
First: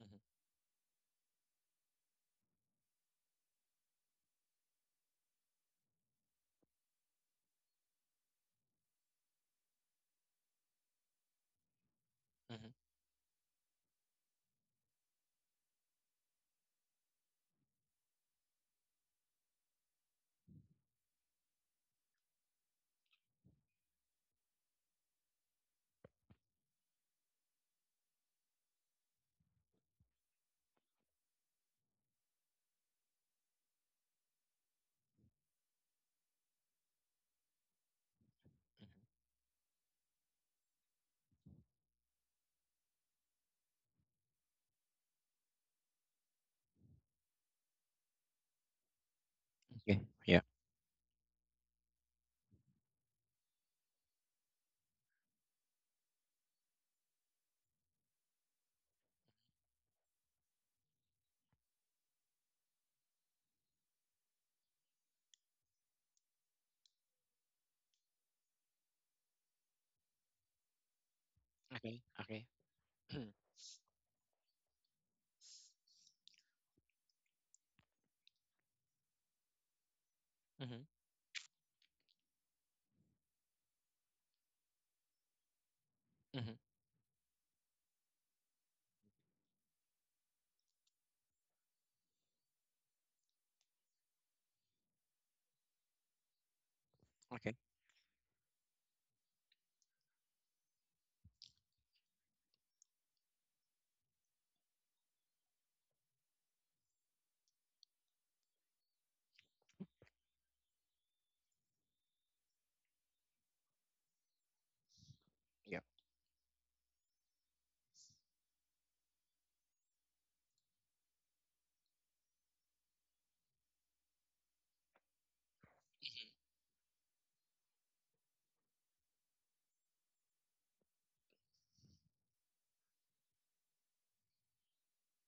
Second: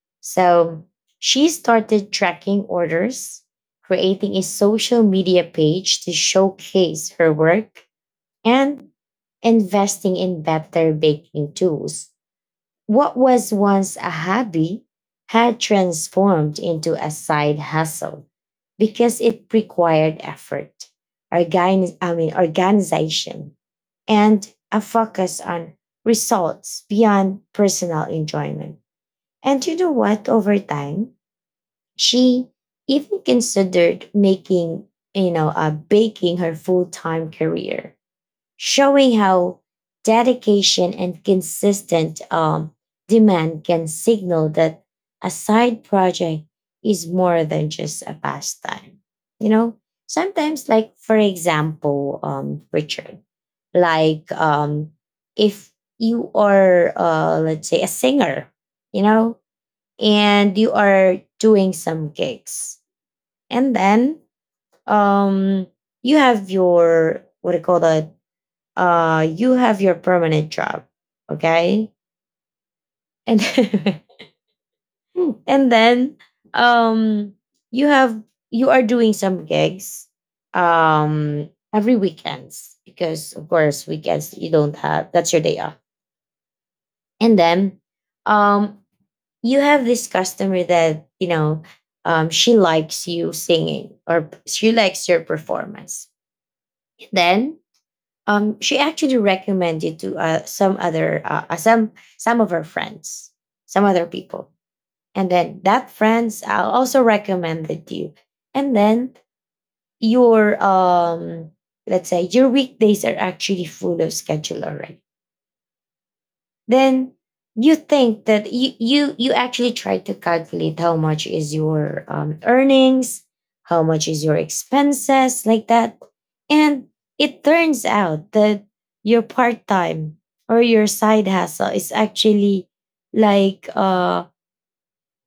Speaker 2: Hmm.
Speaker 1: So she started tracking orders, creating a social media page to showcase her work, and investing in better baking tools.
Speaker 2: Hmm.
Speaker 1: What was once a hobby had transformed into a side hustle because it required effort, organization, and a focus on results beyond personal enjoyment. And you know what? Over time, she even considered making, you know, baking her full time career, showing how dedication and consistent demand can signal that a side project is more than just a pastime. You know,
Speaker 2: Okay. Yeah.
Speaker 1: sometimes, like for example, Richard, like if you are, let's say, a singer, you know, and you are doing some gigs, and then um, you have your what do you call that, you have your permanent job, okay?
Speaker 2: Okay. Okay. Hmm.
Speaker 1: and And then um you have you are doing some gigs, um every weekends, because of course weekends you don't have, that's your day off.
Speaker 2: Hmm.
Speaker 1: And then um you have this customer that, you know, she likes you singing or she likes your performance,
Speaker 2: Okay.
Speaker 1: then she actually recommended to some of her friends, some other people, and then that friends also recommended you, and then your let's say your weekdays are actually full of schedule already,
Speaker 2: Yeah.
Speaker 1: then you think that you actually try to calculate how much is your earnings, how much is your expenses like that, and it turns out that your part-time or your side hustle is actually like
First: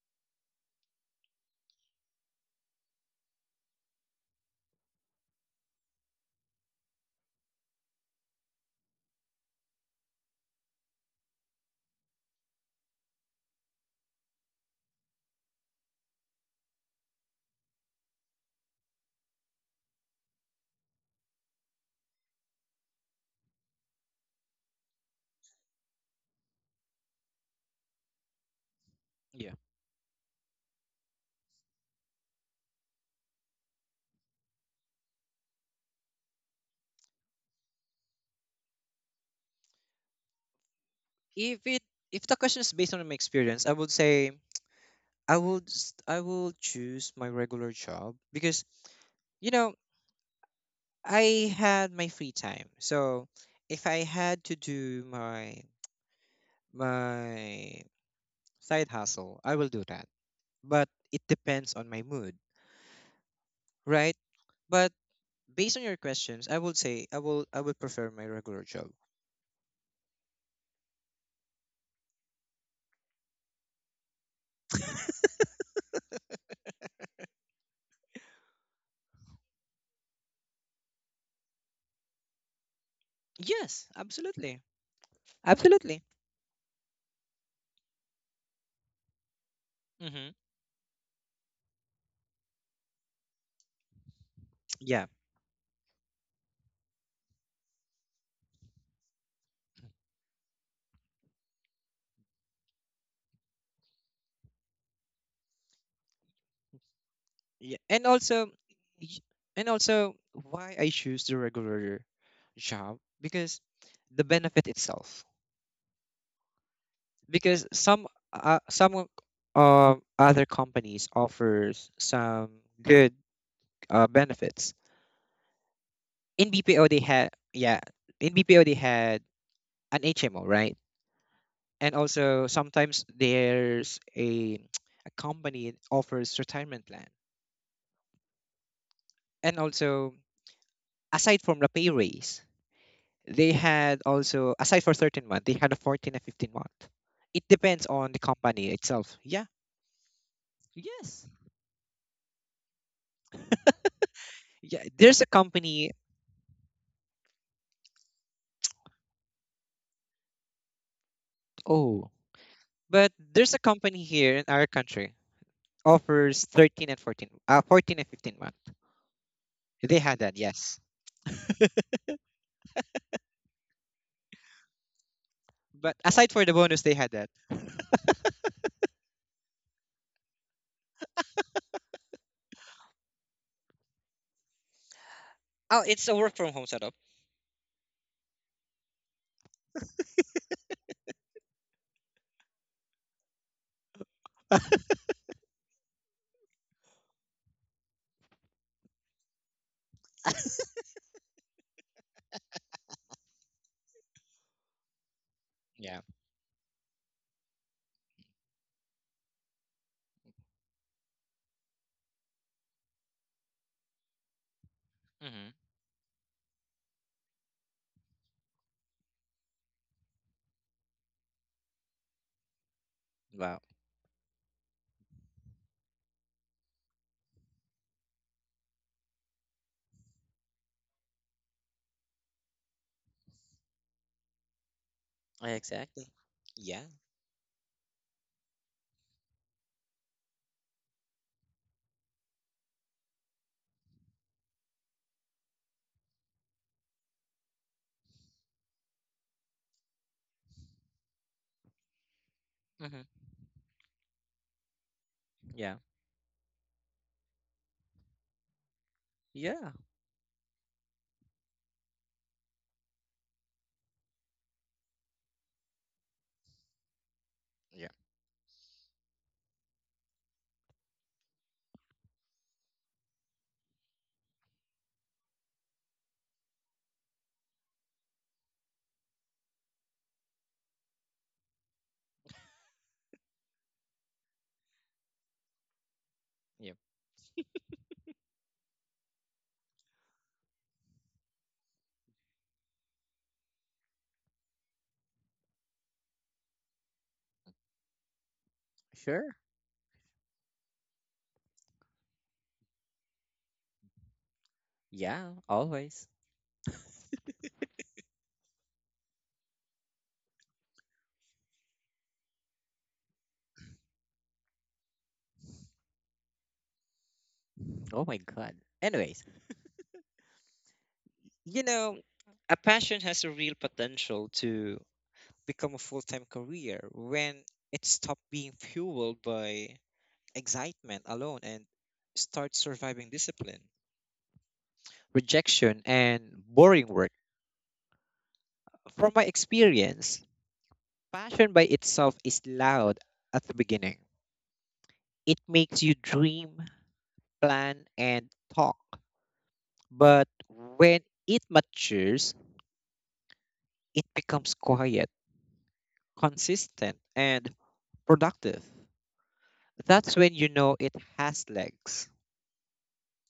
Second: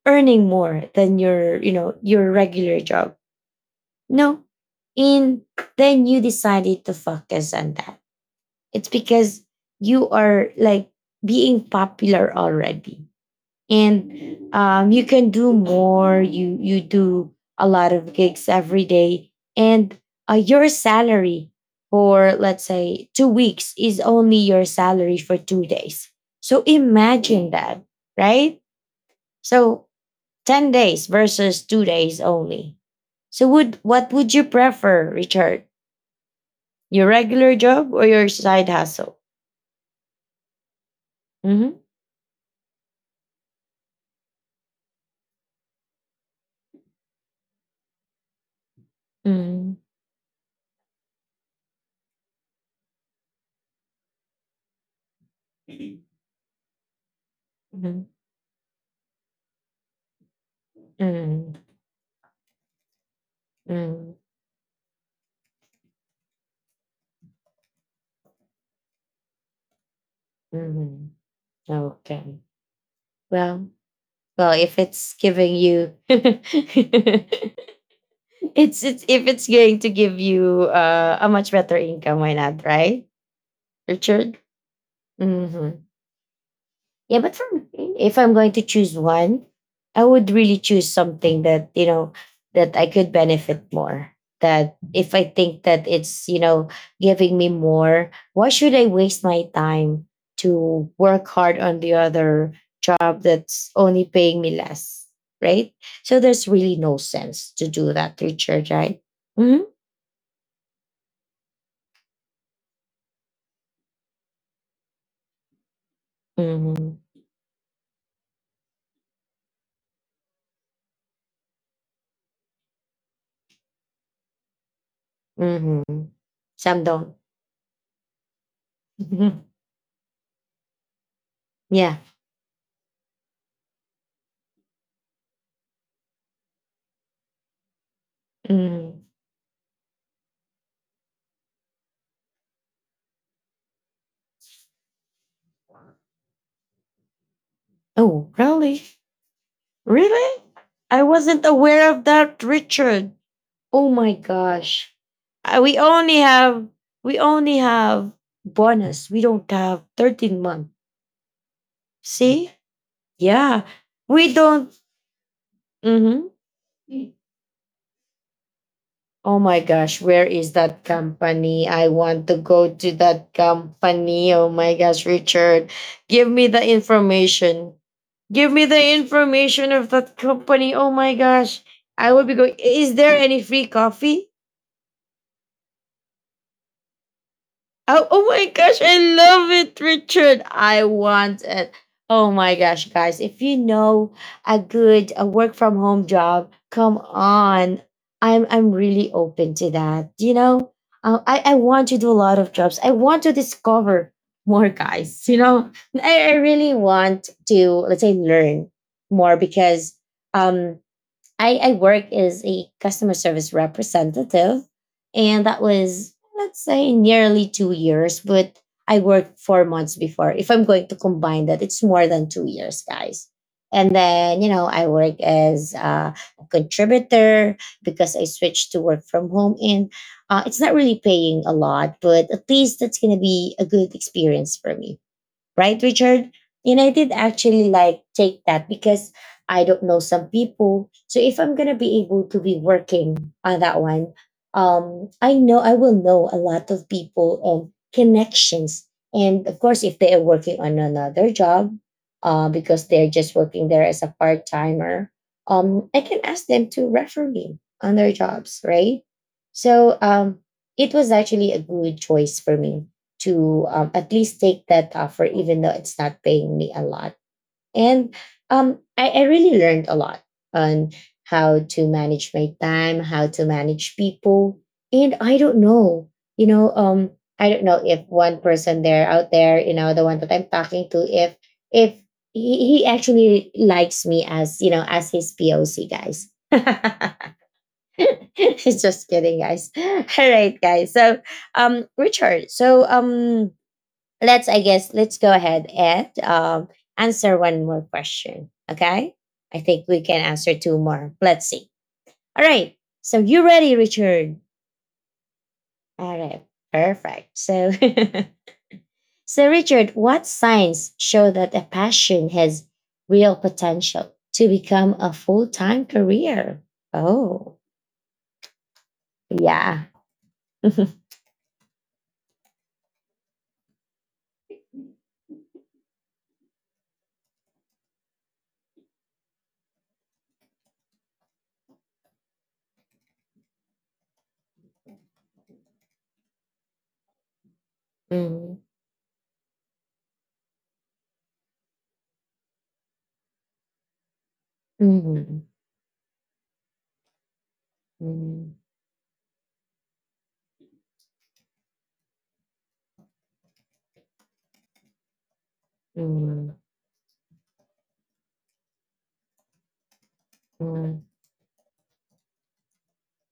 Speaker 1: earning more than your, you know, your regular job, no? And then you decided to focus on that. It's because you are like being popular already, and you can do more, you do a lot of gigs every day, and your salary for let's say 2 weeks is only your salary for 2 days, so imagine that, right?
Speaker 2: Yeah.
Speaker 1: So 10 days versus 2 days only, so would what would you prefer, Richard, your regular job or your side hustle?
Speaker 2: If
Speaker 1: Hmm.
Speaker 2: it if the question is based on my experience, I would say I will choose my regular job because you know
Speaker 1: Hmm.
Speaker 2: I had my free time. So if I had to do my
Speaker 1: Hmm.
Speaker 2: side hustle, I will do that. But it depends on my mood, right?
Speaker 1: Hmm.
Speaker 2: But based on your questions, I would say I would prefer my regular job.
Speaker 1: Hmm. Okay. Well, well, if it's giving you it's if it's going to give you a much better income, why not, right,
Speaker 2: Yes,
Speaker 1: Richard?
Speaker 2: absolutely,
Speaker 1: Hmm.
Speaker 2: absolutely.
Speaker 1: Yeah, but for me, if I'm going to choose one, I would
Speaker 2: Hmm.
Speaker 1: really choose something that, you know, that I could benefit more. That
Speaker 2: Yeah,
Speaker 1: if I think that it's, you know, giving me more, why should I waste my time to work hard on the other job that's only paying me less? Right? So there's really no sense to
Speaker 2: yeah,
Speaker 1: do that research, right?
Speaker 2: y-
Speaker 1: Hmm.
Speaker 2: and also, why I choose the regular job because the benefit itself.
Speaker 1: Hmm.
Speaker 2: Because some other companies offers some good benefits.
Speaker 1: Hmm.
Speaker 2: In
Speaker 1: Some
Speaker 2: BPO they
Speaker 1: don't.
Speaker 2: had yeah, in BPO they had an HMO, right? And
Speaker 1: Yeah.
Speaker 2: also sometimes there's a a company that offers retirement plan.
Speaker 1: Hmm.
Speaker 2: And also aside from the pay raise, they had also aside for 13-month, they had a 14 and 15 month. It depends on the
Speaker 1: Oh,
Speaker 2: company
Speaker 1: really?
Speaker 2: itself. Yeah.
Speaker 1: Really? I
Speaker 2: Yes.
Speaker 1: wasn't aware of that, Richard. Oh my
Speaker 2: Yeah,
Speaker 1: gosh.
Speaker 2: there's a
Speaker 1: Uh, we
Speaker 2: company.
Speaker 1: only have we only have bonus. We don't have 13 month.
Speaker 2: Oh.
Speaker 1: See?
Speaker 2: But there's a
Speaker 1: Yeah.
Speaker 2: company
Speaker 1: We
Speaker 2: here in our
Speaker 1: don't.
Speaker 2: country
Speaker 1: Mhm.
Speaker 2: offers 14 and 15 month.
Speaker 1: Oh my
Speaker 2: They
Speaker 1: gosh,
Speaker 2: had
Speaker 1: where
Speaker 2: that,
Speaker 1: is
Speaker 2: yes.
Speaker 1: that company? I want to go to that company. Oh my gosh, Richard,
Speaker 2: But
Speaker 1: give
Speaker 2: aside for
Speaker 1: me
Speaker 2: the
Speaker 1: the
Speaker 2: bonus, they had that.
Speaker 1: information. Give me the information of that company. Oh my gosh. I will be going. Is there any free coffee?
Speaker 2: Oh, it's a work from home setup.
Speaker 1: Oh, oh my gosh, I love it, Richard. I want it. Oh my gosh, guys, if you know a good a work from home job, come on. I'm really open to that. You know, I want to do a lot of jobs. I want to discover more, guys. You know,
Speaker 2: Yeah.
Speaker 1: I really want to let's say learn more because um I work as a customer service representative, and
Speaker 2: Hmm.
Speaker 1: that was, let's say, nearly 2 years, but I worked 4 months before. If I'm going to combine that, it's more than 2 years, guys.
Speaker 2: Wow.
Speaker 1: And then, you know, I work as a contributor because I switched to work from home. And it's not really paying a lot, but at least that's going to be a good experience for me, right,
Speaker 2: Exactly.
Speaker 1: Richard? And
Speaker 2: Yeah.
Speaker 1: I did actually like take that because I don't know some people. So if I'm gonna be able to be working on that one, I know I will know a lot of people and connections. And of course, if they are working on another job, because
Speaker 2: Hmm.
Speaker 1: they're just working there as a part timer,
Speaker 2: Yeah.
Speaker 1: I can ask them to refer me on their jobs, right?
Speaker 2: Yeah.
Speaker 1: So it was actually a good choice for me to at least take that offer, even though it's not paying me a lot.
Speaker 2: Yeah.
Speaker 1: And I really learned a lot on how to manage my time, how to manage people. And I don't know, you know, I don't know if one person there out there, the one that I'm talking to, if if he actually likes me as you know as his POC guys.
Speaker 2: Yeah.
Speaker 1: It's just kidding, guys. All right, guys. So, Richard. So, let's I guess let's go ahead and answer one more question. Okay,
Speaker 2: Sure.
Speaker 1: I think we can answer two more. Let's see. All right, so you ready, Richard?
Speaker 2: Yeah. Always.
Speaker 1: All right, perfect. So so, Richard, what signs show that a passion has real potential to become a full-time career? Oh,
Speaker 2: Oh my God. Anyways,
Speaker 1: yeah.
Speaker 2: you know, a passion has a real potential to become a full time career when it stopped being fueled by excitement alone and start surviving discipline, rejection, and boring work.
Speaker 1: Mm,
Speaker 2: From my experience, passion by itself is loud at the beginning. It
Speaker 1: mhm,
Speaker 2: makes you dream, plan, and
Speaker 1: mm,
Speaker 2: talk. But when it matures, it becomes quiet,
Speaker 1: mm,
Speaker 2: consistent, and productive. That's when you know it
Speaker 1: mm,
Speaker 2: has legs.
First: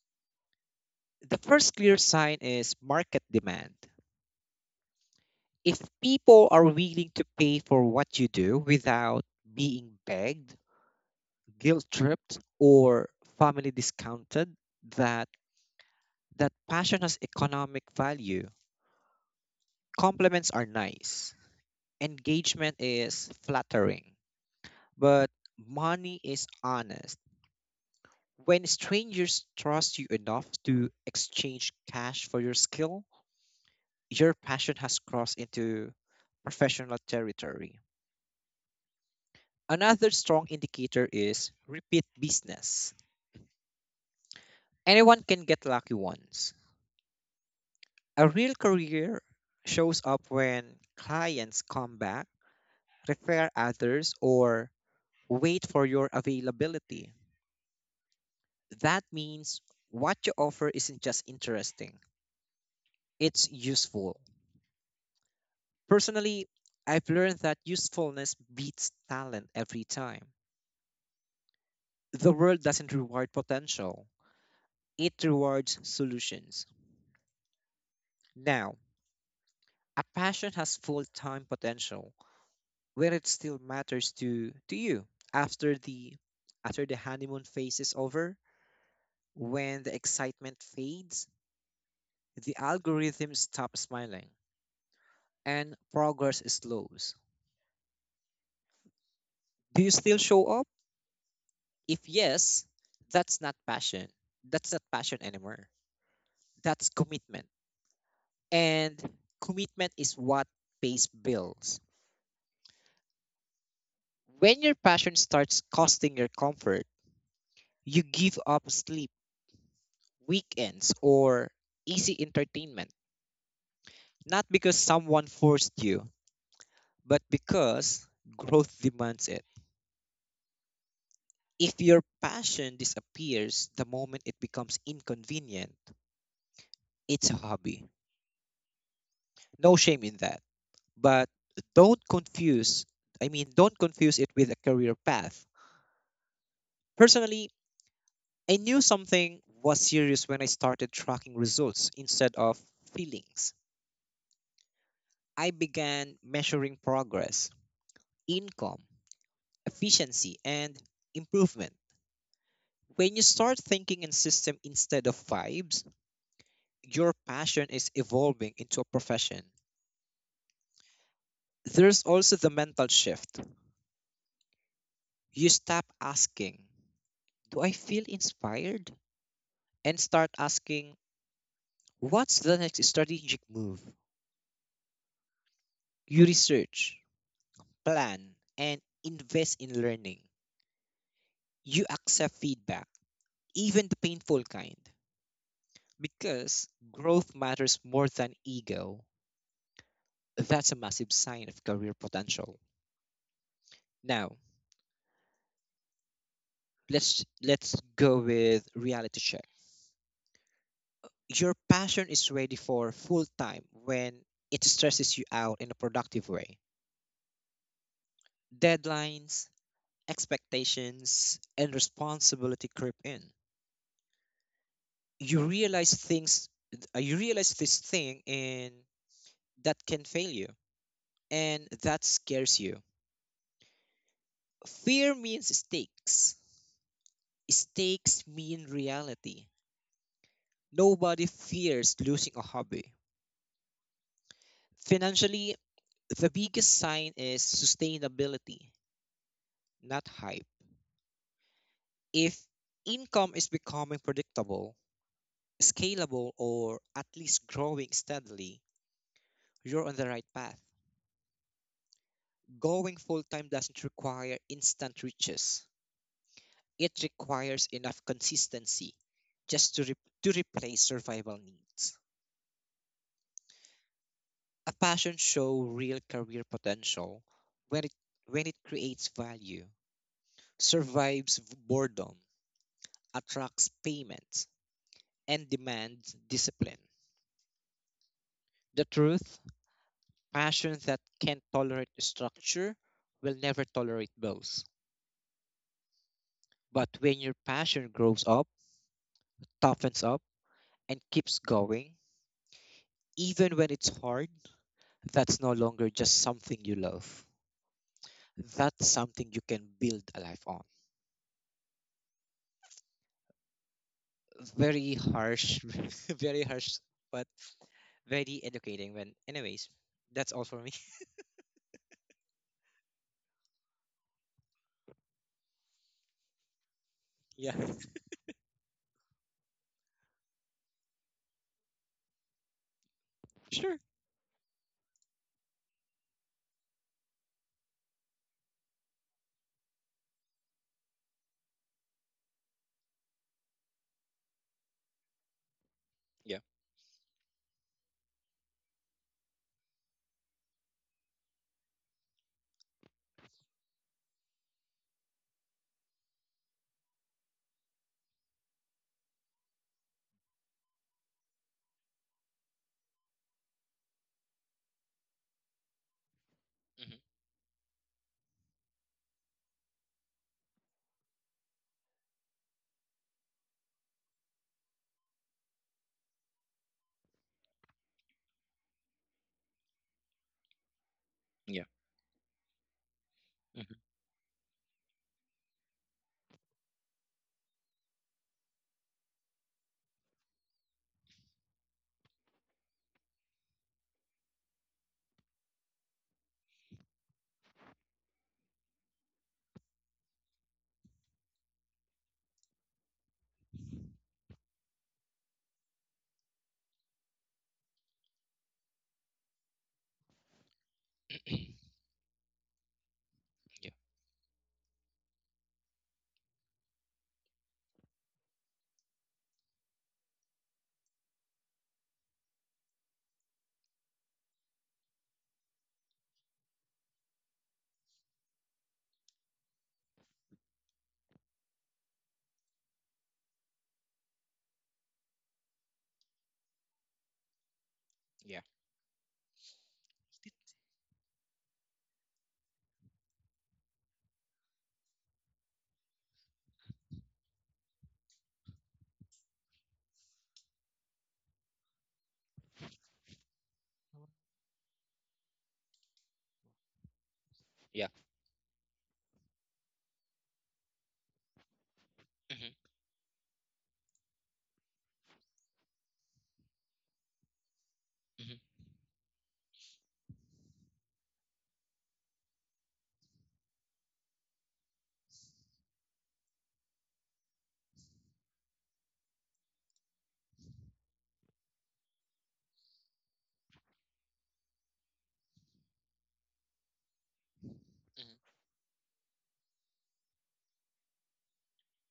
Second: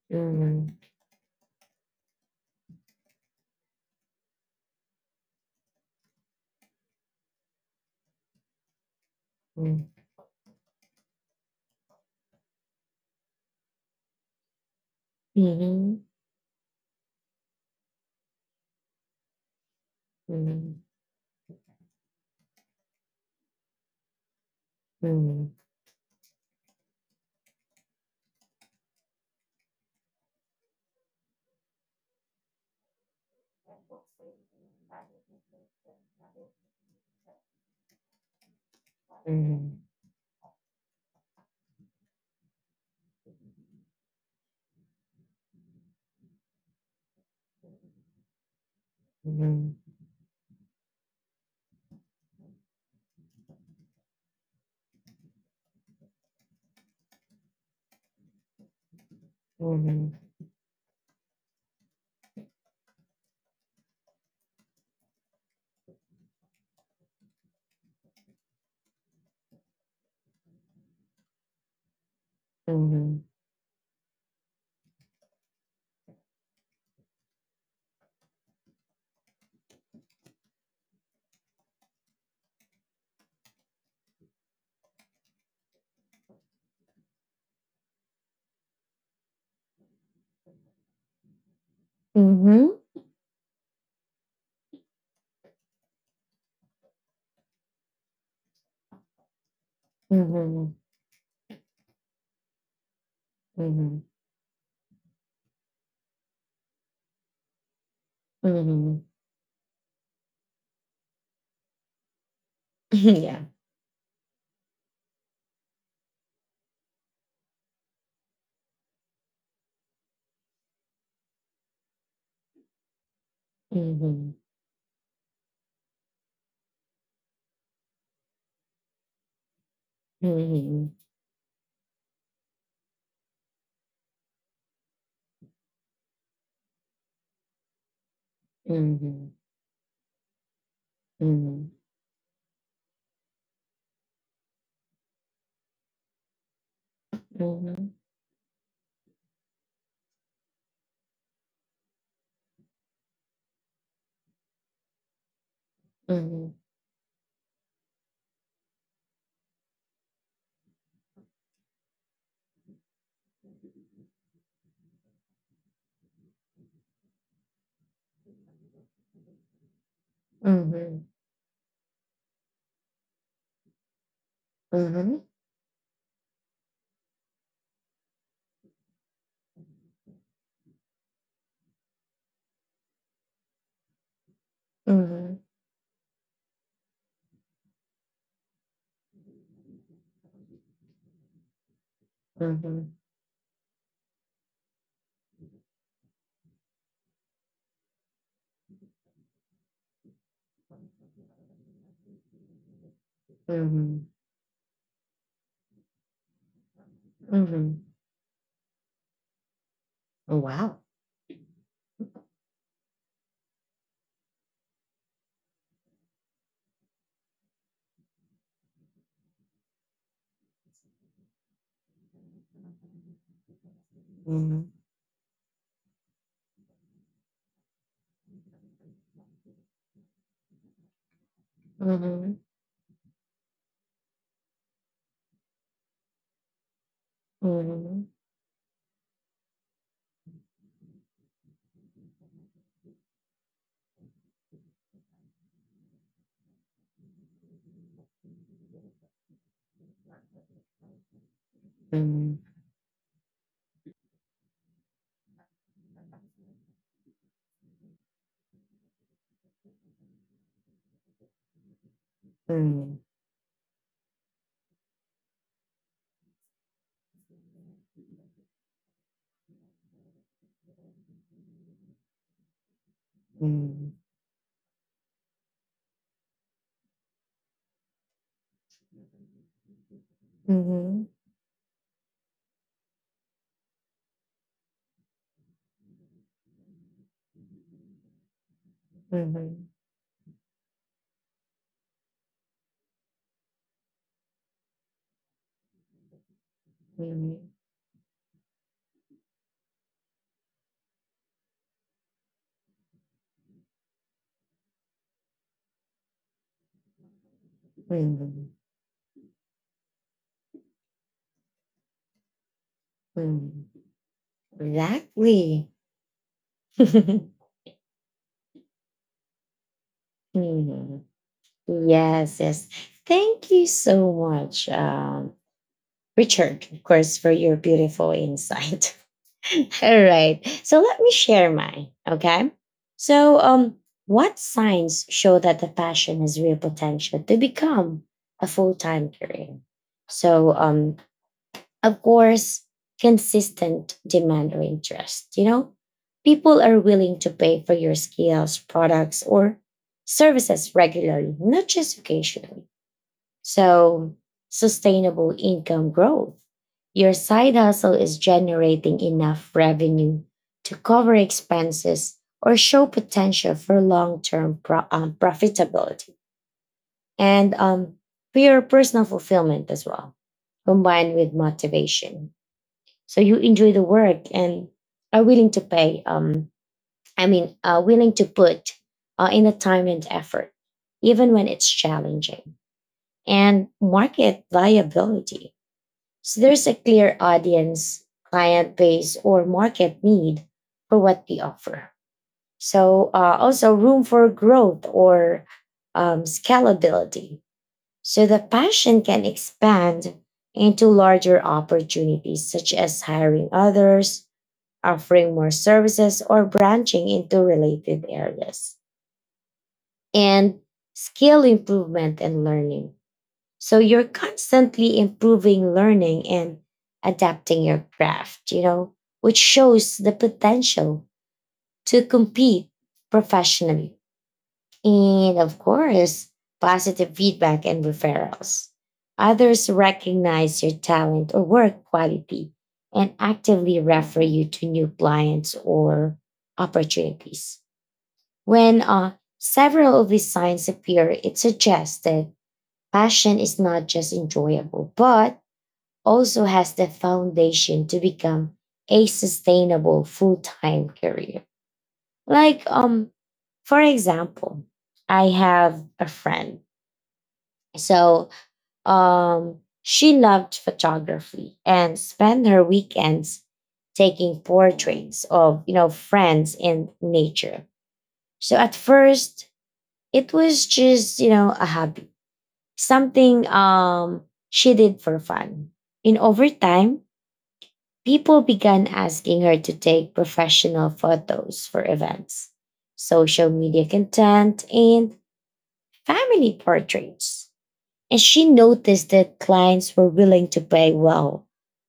Speaker 1: mm,
Speaker 2: The first clear sign is market demand. If people are willing to pay for what you do without
Speaker 1: mm,
Speaker 2: being begged, guilt tripped, or family discounted, that
Speaker 1: mhm,
Speaker 2: that passion has economic value. Compliments are
Speaker 1: mm,
Speaker 2: nice. Engagement is flattering. But
Speaker 1: mm.
Speaker 2: money is honest. When strangers trust you enough to exchange cash for your skill, your passion has crossed into professional territory.
Speaker 1: Mhm,
Speaker 2: Another strong indicator is repeat business. Anyone can get lucky once. A real career
Speaker 1: mhm,
Speaker 2: shows up when clients come back, refer others, or wait for your availability. That means
Speaker 1: mhm,
Speaker 2: what you offer isn't just interesting, it's useful. Personally, I've learned that usefulness beats talent every time. The world doesn't
Speaker 1: mhm,
Speaker 2: reward potential, it rewards solutions. Now, a passion has full time potential when it still matters to you after the honeymoon phase is over, when the excitement fades, the
Speaker 1: mhm,
Speaker 2: algorithm stops smiling and progress slows. Do you still show up?
Speaker 1: mhm,
Speaker 2: If yes, that's not
Speaker 1: mhm,
Speaker 2: passion. That's not passion anymore. That's commitment. And
Speaker 1: mhm.
Speaker 2: commitment is what pays bills.
Speaker 1: Yeah.
Speaker 2: When your passion starts costing your comfort, you give up sleep weekends, or easy entertainment.
Speaker 1: Mhm,
Speaker 2: Not because someone forced you, but because growth demands it.
Speaker 1: mhm, mhm,
Speaker 2: If your passion disappears the moment it becomes inconvenient, it's a hobby.
Speaker 1: mhm,
Speaker 2: No shame in that.
Speaker 1: mhm,
Speaker 2: But
Speaker 1: mhm,
Speaker 2: don't confuse, don't confuse it with a career path. Personally,
Speaker 1: mhm,
Speaker 2: I knew something was serious when I started tracking results instead of feelings. I began
Speaker 1: mhm,
Speaker 2: measuring progress, income, efficiency, and improvement. When you start thinking in system instead of vibes, your passion is evolving into a profession. There's also the mental shift.
Speaker 1: mhm,
Speaker 2: You stop asking, "Do I feel inspired?" and start asking, "What's the next strategic move?" You research, plan, and invest in learning. You accept
Speaker 1: mhm, mhm,
Speaker 2: feedback,
Speaker 1: mhm.
Speaker 2: even the painful kind, because growth matters more than ego. That's a massive sign of career potential. Now, let's go with reality check.
Speaker 1: Oh, wow.
Speaker 2: Your passion is ready for full time when it stresses you out in a productive way. Deadlines, expectations, and responsibility creep in.
Speaker 1: Mhm,
Speaker 2: You realize things you realize this thing and that can fail you and that
Speaker 1: mhm,
Speaker 2: scares you. Fear means stakes.
Speaker 1: mhm, mhm,
Speaker 2: Stakes mean reality. Nobody fears losing a hobby. Financially, the biggest sign is sustainability, not hype.
Speaker 1: mhm,
Speaker 2: If income is becoming predictable, scalable, or at least growing steadily, you're on the right path. Going
Speaker 1: mhm,
Speaker 2: full time doesn't require instant riches, it requires enough consistency just to, to replace survival needs.
Speaker 1: mhm,
Speaker 2: A passion show real career potential when it, when it creates value
Speaker 1: mhm,
Speaker 2: survives boredom, attracts payments, and demands discipline. The truth, passion that can't tolerate structure will never tolerate bills. But when your
Speaker 1: mhm,
Speaker 2: passion grows up, toughens up, and keeps going, even when it's hard, that's no longer just something you love.
Speaker 1: mhm,
Speaker 2: That's something you can build a life on.
Speaker 1: mhm.
Speaker 2: Very harsh,
Speaker 1: Exactly.
Speaker 2: very harsh, but very educating. When, anyways, that's all for me.
Speaker 1: Mhm. Yes, yes. Thank you so much, Richard, of course, for
Speaker 2: Yeah,
Speaker 1: your beautiful insight. All right. So let me share mine. Okay. So,
Speaker 2: sure.
Speaker 1: what signs show that the passion has real potential to become a full time career? So, of course, consistent demand or interest. You know,
Speaker 2: Yeah.
Speaker 1: people are willing to pay for your skills, products, or services regularly, not just occasionally. So, sustainable income growth. Your side hustle is generating enough revenue to cover expenses or show potential for long term profitability,
Speaker 2: Mhm.
Speaker 1: and for your personal fulfillment as well, combined with motivation. So, you enjoy the work and are willing to pay, I mean, willing to put in the time and effort, even when
Speaker 2: Yeah.
Speaker 1: it's challenging, and
Speaker 2: Mhm.
Speaker 1: market viability. So there's a clear audience, client base, or market need for what we offer. So also room for growth, or scalability. So the passion can expand into larger opportunities such as hiring others, offering more services, or branching into related areas. And skill improvement and learning.
Speaker 2: Yeah.
Speaker 1: So you're constantly improving, learning, and adapting your craft, which shows the potential to compete professionally. And of course, positive feedback and referrals. Others recognize your talent or work quality and actively refer you to new clients or opportunities.
Speaker 2: Yeah.
Speaker 1: When several of these signs appear, it suggests that passion is not just enjoyable, but also has the foundation to become a sustainable full-time career. Like for example, I have a friend.
Speaker 2: Yeah.
Speaker 1: So she loved photography and spent
Speaker 2: Mhm.
Speaker 1: her weekends taking portraits of, friends in nature.
Speaker 2: Mhm.
Speaker 1: So at first, it was just, a hobby, something she did for fun. And over time, people began asking her to take professional photos for events, social media content, and family portraits.
Speaker 2: Mhm.
Speaker 1: And she noticed that clients were willing to pay well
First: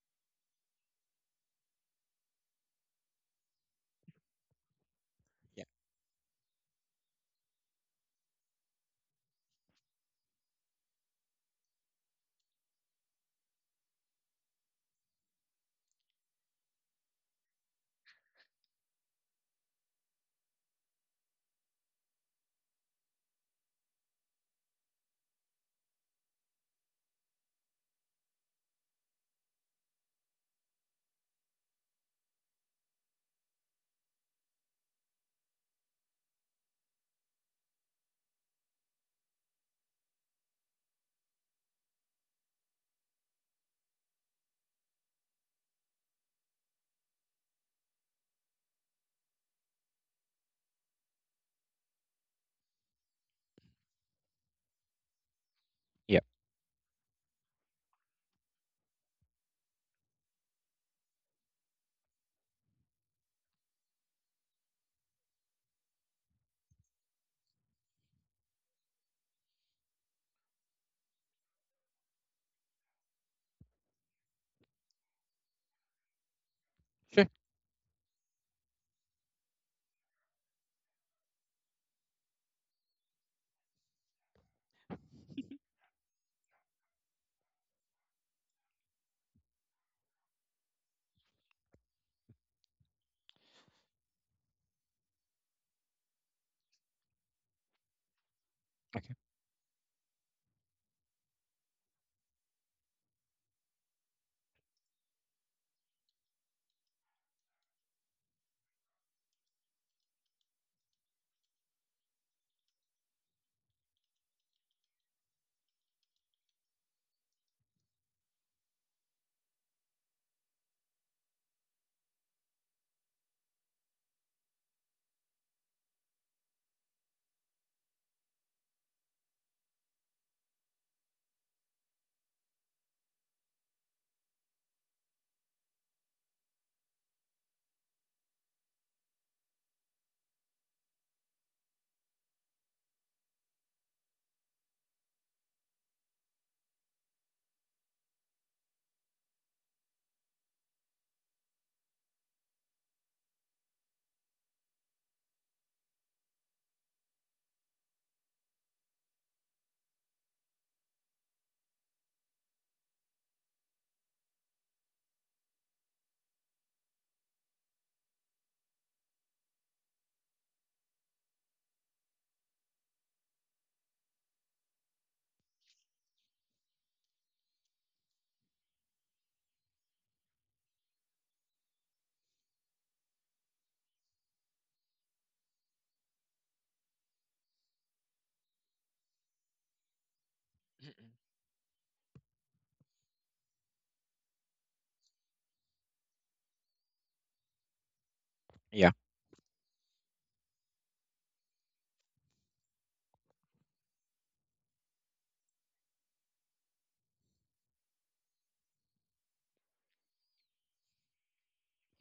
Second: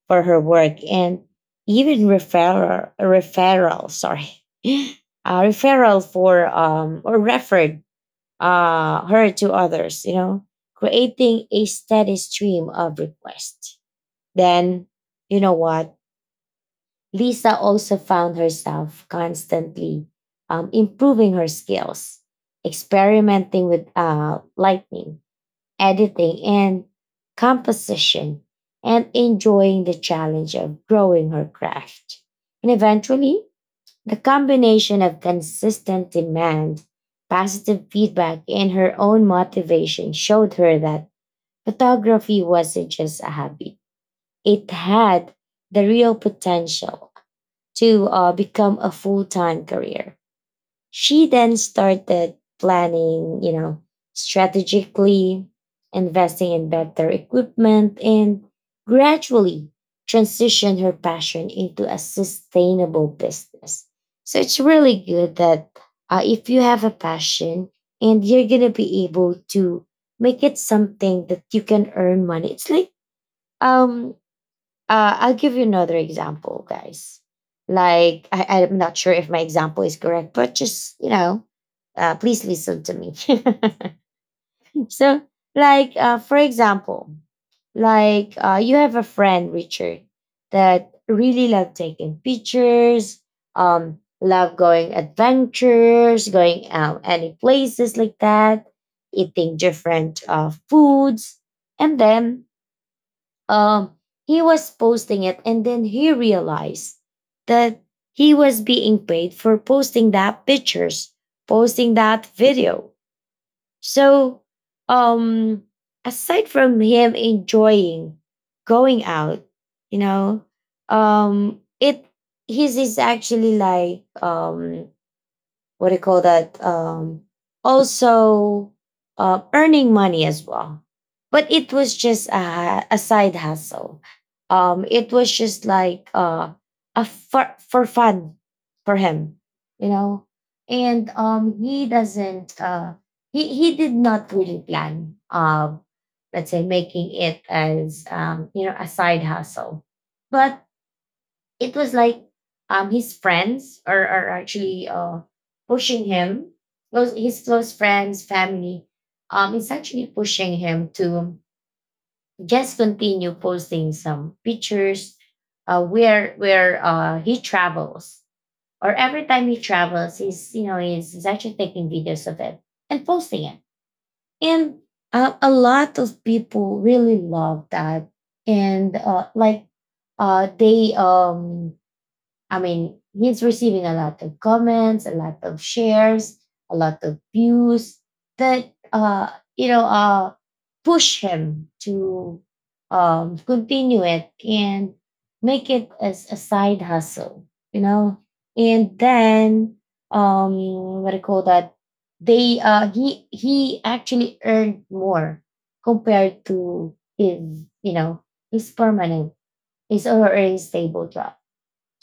Speaker 1: for her work, and even referral sorry,
Speaker 2: Yeah.
Speaker 1: referral for or referred her to others, creating a steady stream of requests. Then, you know what? Lisa also found herself constantly improving her skills, experimenting with lighting, editing, and composition, and enjoying the challenge of growing her craft. And eventually, the combination of consistent demand, positive feedback, and her own motivation showed her that photography wasn't just a hobby, it had the real potential to become a full-time career. She then started planning, strategically,
Speaker 2: Yeah.
Speaker 1: investing in better equipment, and gradually transition her passion into a sustainable business. So it's really good that if you have a passion and you're gonna be able to make it something that you can earn money. It's like um I'll give you another example, guys.
Speaker 2: Sure.
Speaker 1: Like, I'm not sure if my example is correct, but just, please listen to me. So, like, for example, like you have a friend, Richard, that really love taking pictures, love going adventures, going any places like that,
Speaker 2: Okay.
Speaker 1: eating different foods. And then um he was posting it, and then he realized that he was being paid for posting that pictures, posting that video. So um aside from him enjoying going out, you know it, his is actually like, what do you call that? Also, earning money as well. But it was just a side hustle. It was just like a for fun for him, you know. And he doesn't. He did not really plan. Let's say making it as a side hustle, but it was like his friends are actually pushing him, close, his close friends, family, is actually pushing him to just continue posting some pictures where he travels, or every time he travels, he's you know he's actually taking videos of it and posting it. And a lot of people really love that, and like they, I mean, he's receiving a lot of comments, a lot of shares, a lot of views that you know uh,
Speaker 2: Mm-mm.
Speaker 1: push him to continue it and make it as a side hustle, you know.
Speaker 2: Yeah.
Speaker 1: And then um, what do you call that? They he actually earned more compared to his, you know his permanent, his, or his stable job.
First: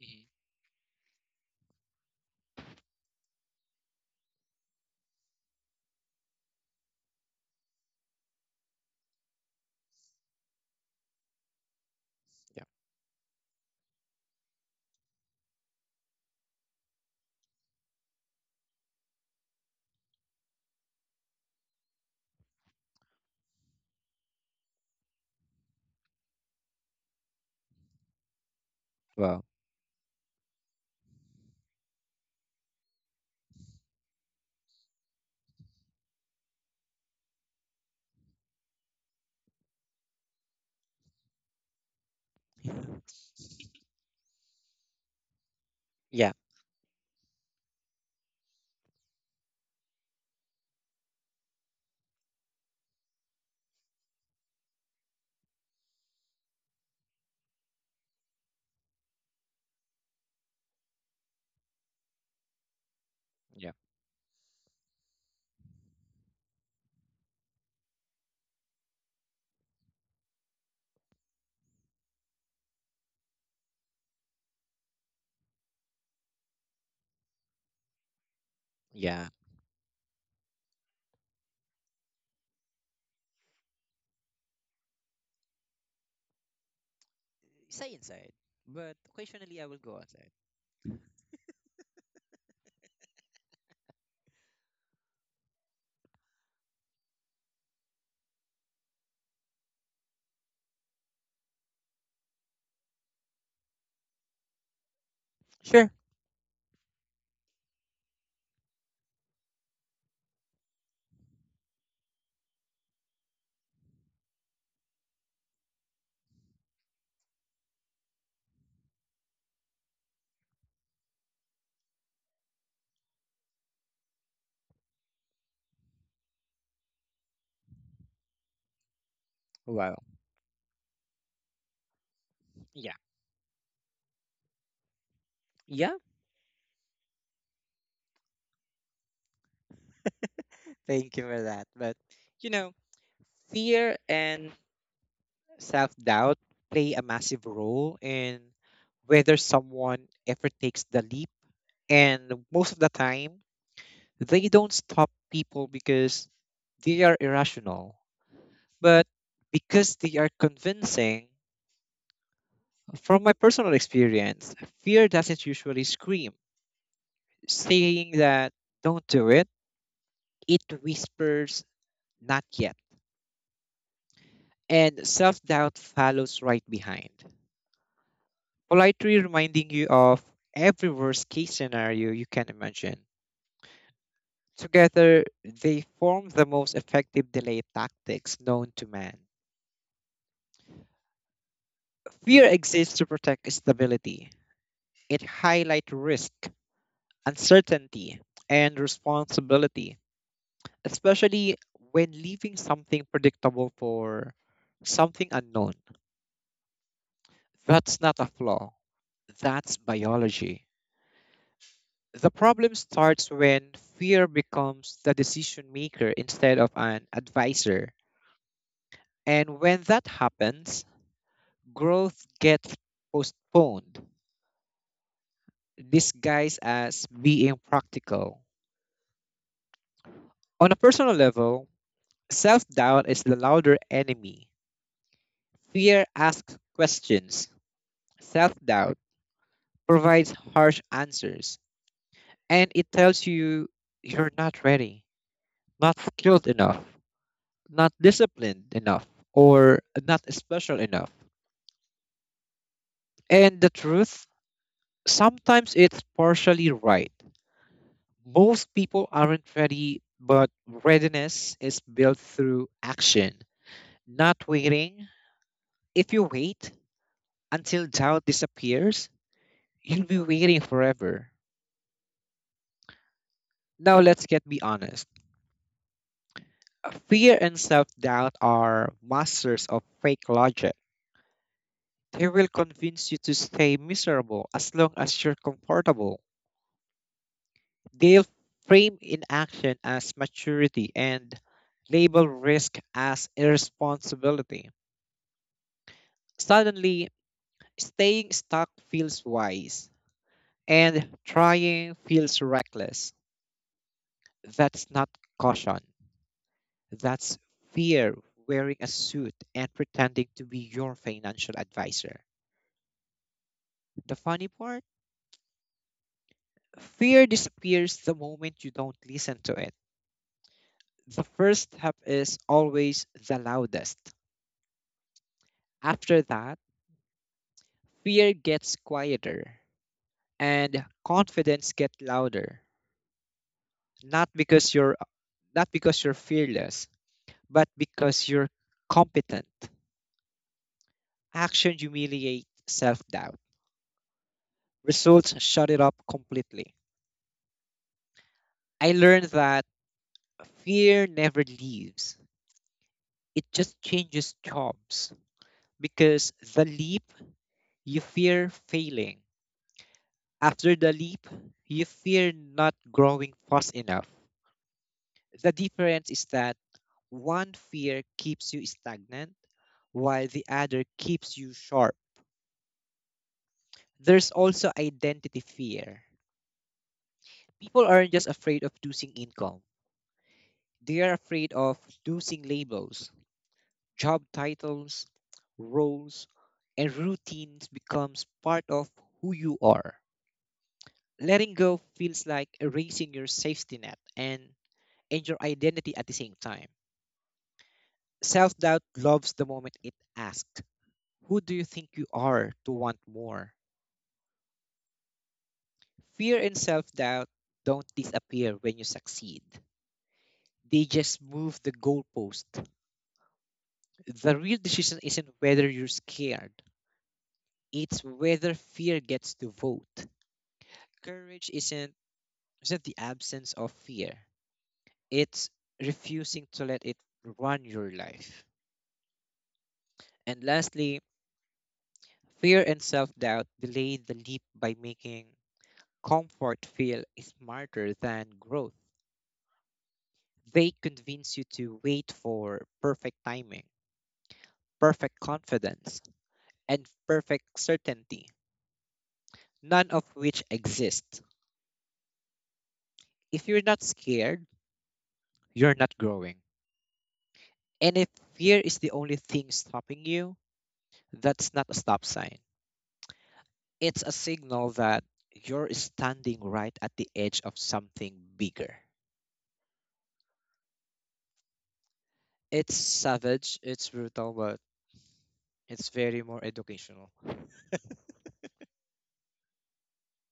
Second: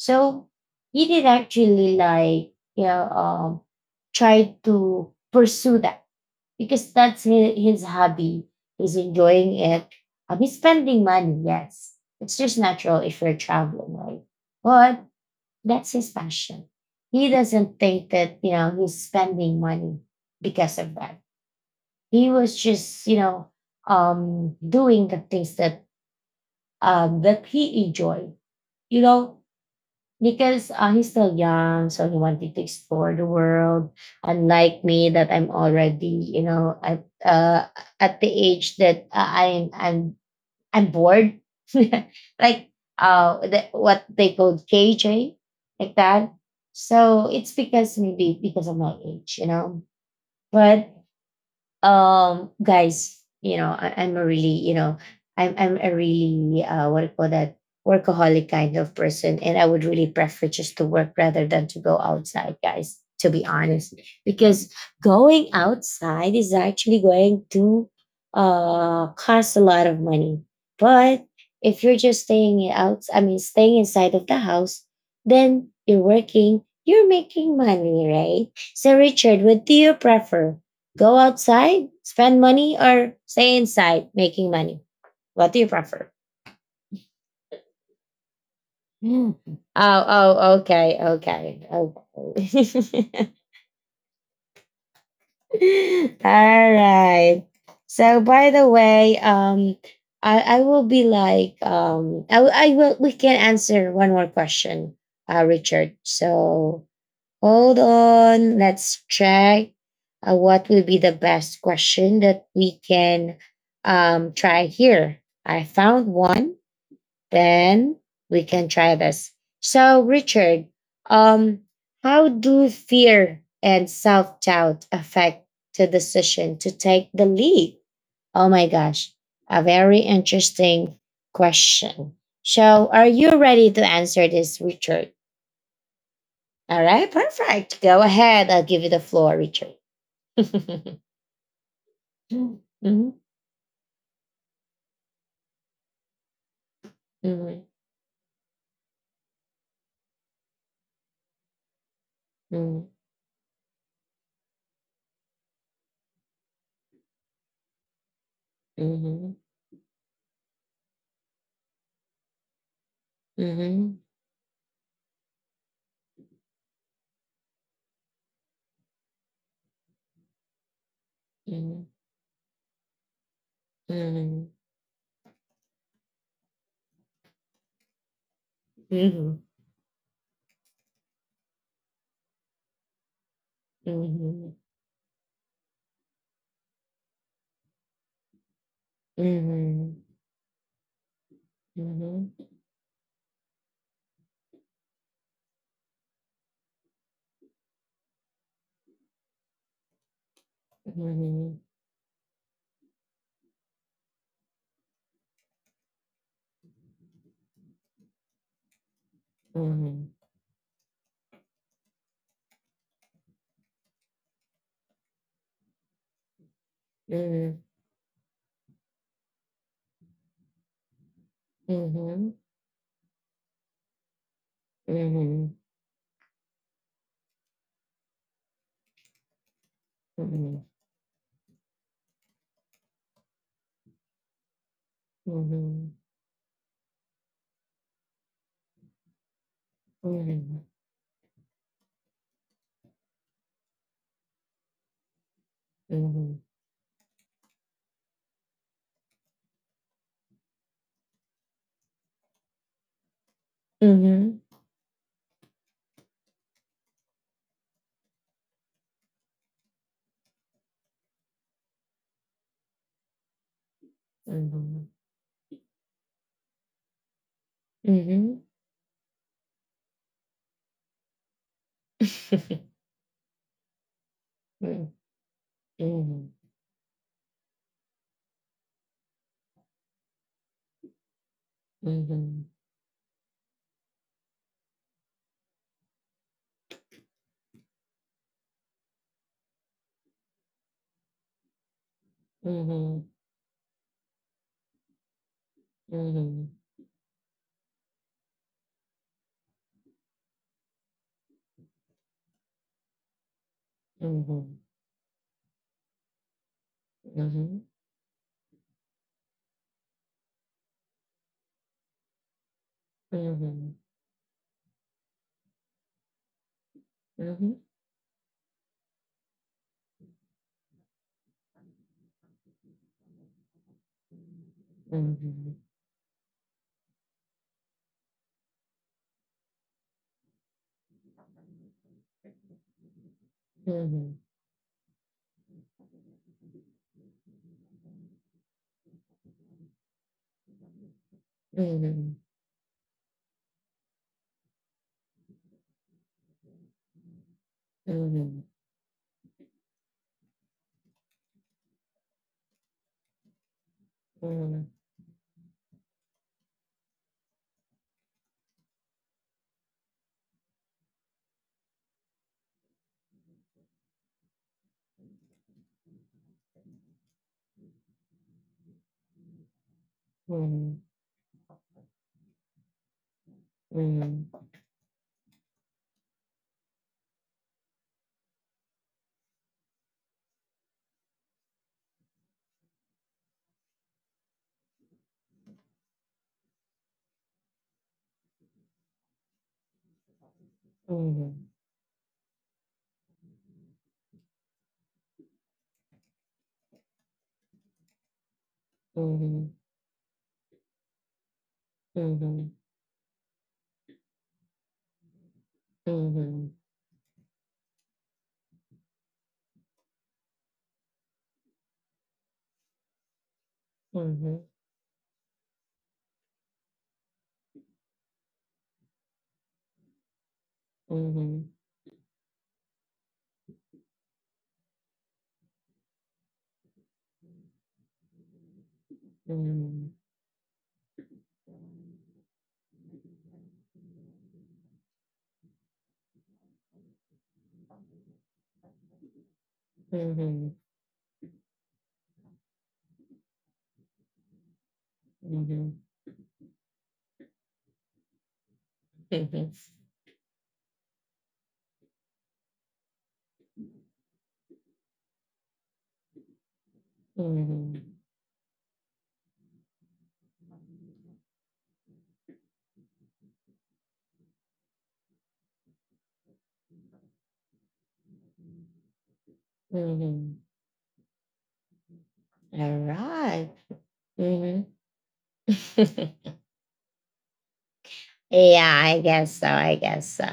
Speaker 2: Mhm.
Speaker 1: he did actually like, try to pursue that, because that's his hobby. He's enjoying it. He's spending money. Yes, it's just
Speaker 2: Yeah.
Speaker 1: natural if you're traveling, right? But that's his passion. He doesn't think that, he's spending money because of that. He was just, doing the things that he enjoyed. You know,
Speaker 2: Well.
Speaker 1: because he's still young, so he wanted to explore the world. Unlike me, that I'm already, at the age that I'm bored, like what they called KJ, like
Speaker 2: Yeah.
Speaker 1: that. So it's because maybe because of my age. But guys, I'm a really what do you call that, workaholic kind of person, and I would really prefer just to work rather than to go outside, guys, to be
Speaker 2: Yeah.
Speaker 1: honest. Because going outside is actually going to cost a lot of money. But if you're just staying out, I mean, staying inside of the house, then you're working, you're making money, right? So,
Speaker 2: Yeah.
Speaker 1: Richard, what do you prefer? Go outside, spend money, or stay inside making money? What do you prefer?
Speaker 2: Stay inside, but
Speaker 1: Mm.
Speaker 2: occasionally I will go
Speaker 1: Oh,
Speaker 2: outside.
Speaker 1: oh, okay, okay, okay. All right. So by the way, I will be like, I will we can answer one more question,
Speaker 2: Sure.
Speaker 1: Richard. So hold on. Let's try, what will be the best question that we can try here. I found one. Then we can try this. So, Richard, um, how do fear and self doubt affect the decision to take the leap? Oh my gosh, a very
Speaker 2: Well.
Speaker 1: interesting question. So,
Speaker 2: Yeah.
Speaker 1: are you ready to answer this, Richard?
Speaker 2: Yeah.
Speaker 1: All right, perfect. Go ahead. I'll give you the floor, Richard.
Speaker 2: Thank you for that. But you know,
Speaker 1: Mhm,
Speaker 2: fear and self-doubt play a massive
Speaker 1: mhm,
Speaker 2: role in whether someone ever takes the leap and most of
Speaker 1: mhm,
Speaker 2: the time they don't stop people because they are irrational. But
Speaker 1: mhm,
Speaker 2: because they are convincing, from my personal
Speaker 1: mhm,
Speaker 2: experience, fear doesn't usually scream, saying that don't do it. It whispers
Speaker 1: mhm,
Speaker 2: not yet,
Speaker 1: mhm, mhm,
Speaker 2: and self doubt follows right behind, politely
Speaker 1: mhm,
Speaker 2: reminding you of every worst case scenario you can imagine. Together, they form the most effective delay tactics known to man.
Speaker 1: mhm, mhm, mhm,
Speaker 2: Fear exists to protect stability. It highlights risk uncertainty, and responsibility, especially when leaving something predictable for something unknown. That's not a flaw, that's biology. The problem starts when fear becomes the decision maker instead of an advisor. And when that happens,
Speaker 1: mhm, mhm, mhm,
Speaker 2: growth
Speaker 1: mhm,
Speaker 2: gets postponed,
Speaker 1: mhm, mhm, mhm,
Speaker 2: disguised as being practical. On a personal level, self doubt is the louder enemy. Fear asks questions, self doubt provides harsh answers, and it tells you you're not ready, not skilled enough, not disciplined enough, or not special enough. And the
Speaker 1: mhm, mhm, mhm, mhm,
Speaker 2: truth,
Speaker 1: mhm.
Speaker 2: sometimes it's partially right. Most people aren't ready, but readiness is built through action, not waiting. If you wait until doubt disappears, you'll be waiting forever. Now let's get be honest.
Speaker 1: Mhm,
Speaker 2: Fear and self doubt are masters of fake logic. They
Speaker 1: mhm,
Speaker 2: will convince you to stay miserable as long as you're comfortable. They'll frame inaction as maturity and label risk as irresponsibility.
Speaker 1: mhm, mhm, mhm,
Speaker 2: Suddenly, staying stuck feels wise and trying feels reckless.
Speaker 1: mhm,
Speaker 2: That's not caution, that's
Speaker 1: mhm.
Speaker 2: fear wearing a suit and pretending to be your financial advisor.
Speaker 1: Mhm,
Speaker 2: The funny part? Fear
Speaker 1: mhm, mhm,
Speaker 2: disappears the moment you don't listen to it. The first step is always the loudest.
Speaker 1: mhm,
Speaker 2: After that, fear gets quieter and confidence gets louder.
Speaker 1: mhm,
Speaker 2: Not because you're not because you're fearless, but because you're competent. Action
Speaker 1: mhm,
Speaker 2: humiliates self-doubt. Results shut it up completely.
Speaker 1: mhm, mhm, mhm,
Speaker 2: I learned that fear never leaves. It just changes
Speaker 1: mhm,
Speaker 2: jobs because the leap. You fear failing. After the leap, you fear not growing fast enough. The difference is that one fear keeps you stagnant, while the
Speaker 1: mhm,
Speaker 2: other keeps you sharp.
Speaker 1: mhm,
Speaker 2: There's
Speaker 1: mhm,
Speaker 2: also identity fear. People aren't just afraid of losing income, they are afraid of losing labels, job titles, roles, and routines becomes part of who you are.
Speaker 1: mhm,
Speaker 2: Letting go feels like erasing your safety net, and your identity at the same time. Self doubt
Speaker 1: mhm,
Speaker 2: loves the
Speaker 1: mhm,
Speaker 2: moment it asks, "Who do you think you
Speaker 1: mhm,
Speaker 2: are to want more?" Fear and self doubt don't disappear when you succeed, they just move the goalpost. The real decision isn't whether you're scared, it's whether fear gets to vote. Courage isn't the absence of fear, it's refusing to let it run your life. And lastly, fear and self doubt delay the leap by making comfort feel smarter than growth.
Speaker 1: mhm,
Speaker 2: They convince you to wait for perfect timing, perfect
Speaker 1: mhm,
Speaker 2: confidence, and perfect certainty,
Speaker 1: mhm,
Speaker 2: none of which exist. If you're not scared, you're not growing. And if fear is the only thing stopping you, that's not a stop sign. It's a signal that you're standing right at the edge of something bigger.
Speaker 1: mhm.
Speaker 2: It's
Speaker 1: All right.
Speaker 2: savage, it's brutal, but
Speaker 1: Mhm.
Speaker 2: it's very more educational.
Speaker 1: Yeah, I guess so. I guess so.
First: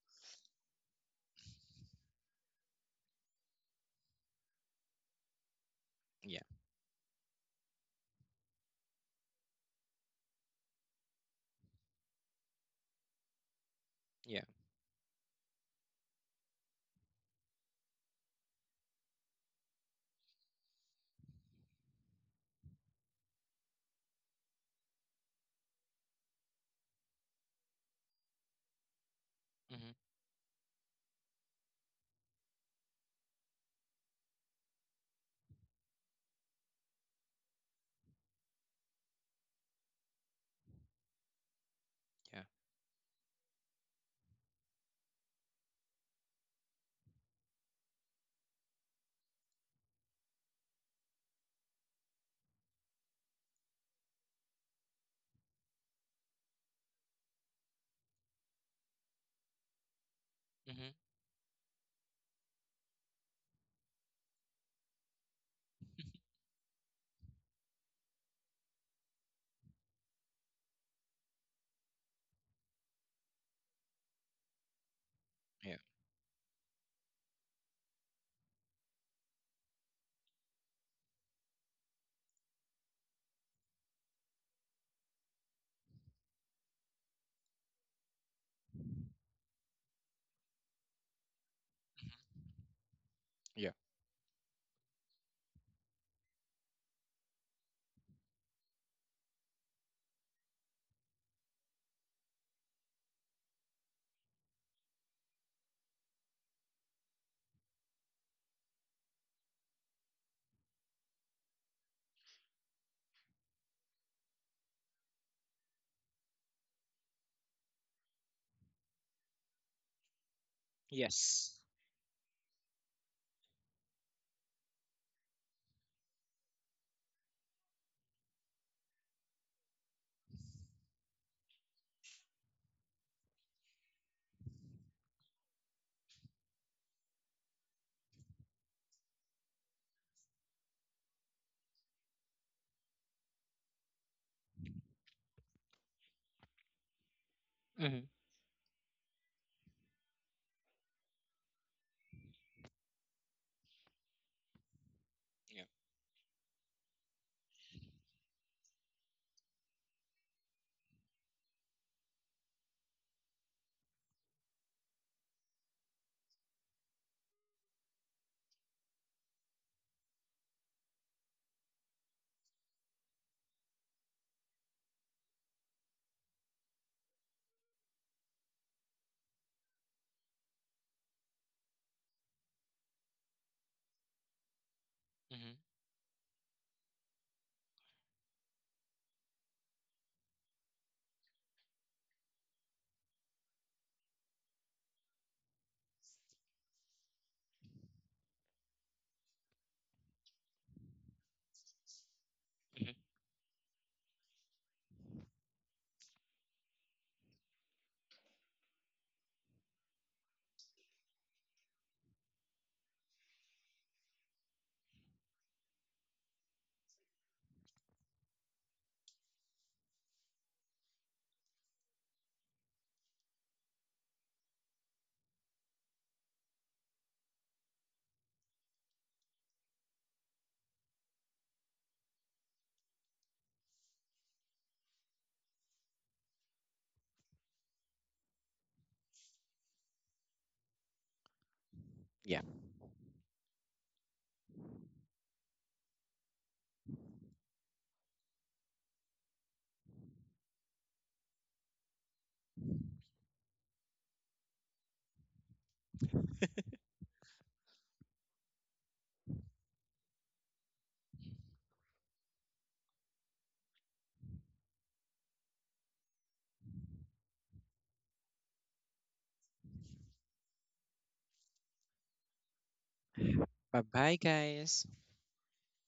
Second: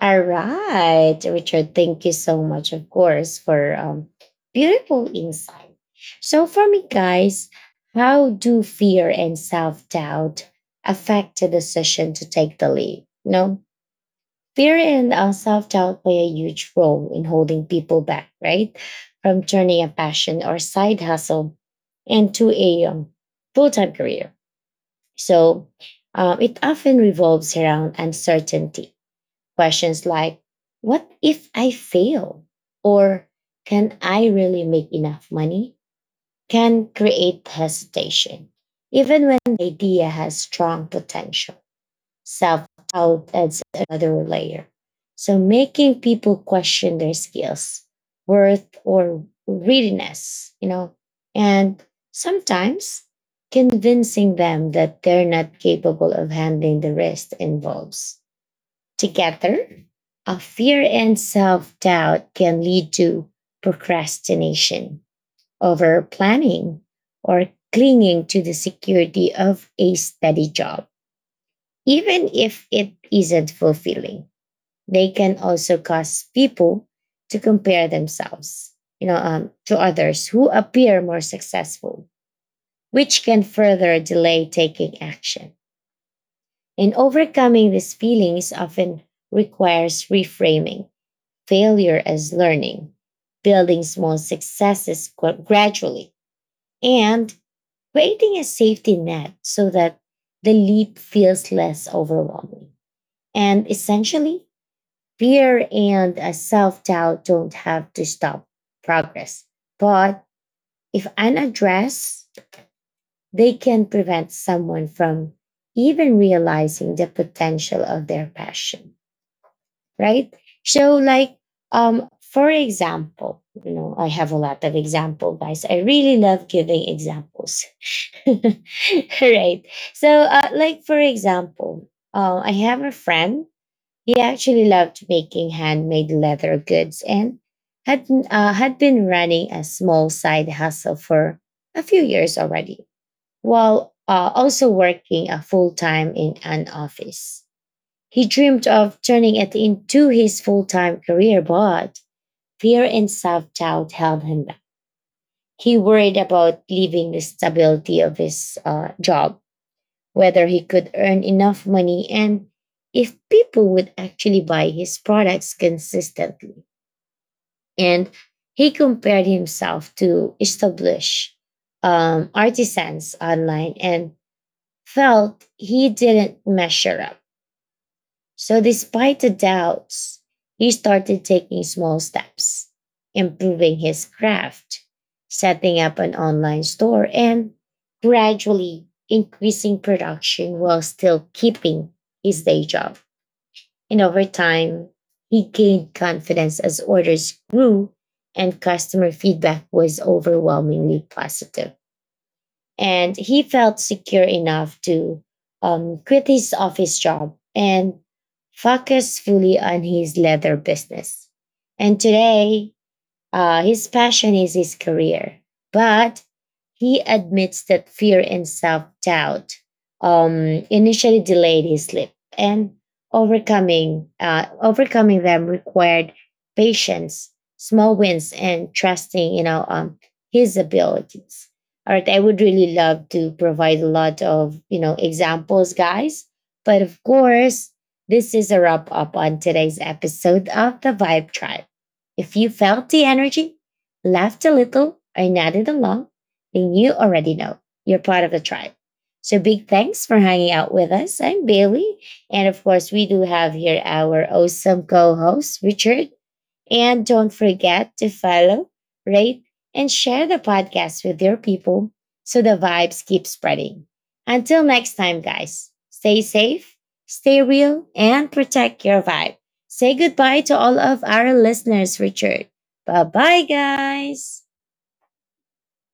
Speaker 1: All right, Richard, thank you so much, of course, for beautiful insight.
Speaker 2: Yeah,
Speaker 1: So, for me, guys, how do fear and self doubt affect the decision to take the leap? You know,
Speaker 2: yeah.
Speaker 1: fear and self doubt play a huge role in holding people back, right? From turning a passion or side hustle into a, full time career. So it often revolves around uncertainty.
Speaker 2: Hmm.
Speaker 1: Questions like, what if I fail? Or can I really make enough money? Can create hesitation, even when the idea has strong potential. Self doubt adds another layer. So making people question their skills, worth, or readiness, and sometimes convincing them that they're not capable of handling the risk involves. Together, a fear
Speaker 2: Hmm.
Speaker 1: and self doubt can lead to procrastination, over planning, or clinging to the security of a steady job. Even if it isn't fulfilling, they can also
Speaker 2: Yeah.
Speaker 1: cause people to compare themselves, to others who appear more successful, which can further delay taking action. And overcoming these feelings often requires reframing failure as learning,
Speaker 2: Yeah.
Speaker 1: building small successes gradually, and creating a safety net so that the leap feels less overwhelming. And essentially, fear and self doubt don't have to stop progress, but if unaddressed, they can prevent someone from even realizing the potential of their passion, right? So, like,
Speaker 2: Yes.
Speaker 1: for example, I have a lot of example, guys. I really love giving examples, right? So, like, for example, I have a friend. He actually loved making handmade leather goods, and had been running a small side hustle for a few years already, while also working a full time in an office.
Speaker 2: Hmm.
Speaker 1: He dreamed of turning it into his full time career, but fear and self doubt held him back.
Speaker 2: Yeah.
Speaker 1: He worried about leaving the stability of his job, whether he could earn enough money, and if people would actually buy his products consistently. And he compared himself to established, artisans online, and felt he didn't measure up. So, despite the doubts, he started taking small steps, improving his craft,
Speaker 2: Hmm.
Speaker 1: setting up an online store, and gradually increasing production while still keeping his day job. And over time, he gained confidence as orders grew and customer feedback was overwhelmingly positive,
Speaker 2: Hmm.
Speaker 1: and he felt secure enough to quit his office job and focus fully on his leather business. And today, his passion is his career, but he admits that fear and self doubt, initially delayed his sleep, and overcoming them required patience, small wins, and trusting, his abilities. All right, I would really love to provide a lot of, examples, guys, but of course, this is a wrap up on today's episode of the Vibe Tribe. If
Speaker 2: Yeah.
Speaker 1: you felt the energy, laughed a little, or nodded along, then you already know you're part of the tribe. So big thanks for hanging out with us. I'm Bailey. And of course, we do have here our awesome co-host, Richard. And don't forget to follow, rate, and share the podcast with your people so the vibes keep spreading. Until next time, guys, stay safe, stay real, and protect your vibe. Say goodbye to all of our listeners, Richard. Bye bye,
Speaker 2: Bye bye,
Speaker 1: guys.
Speaker 2: guys.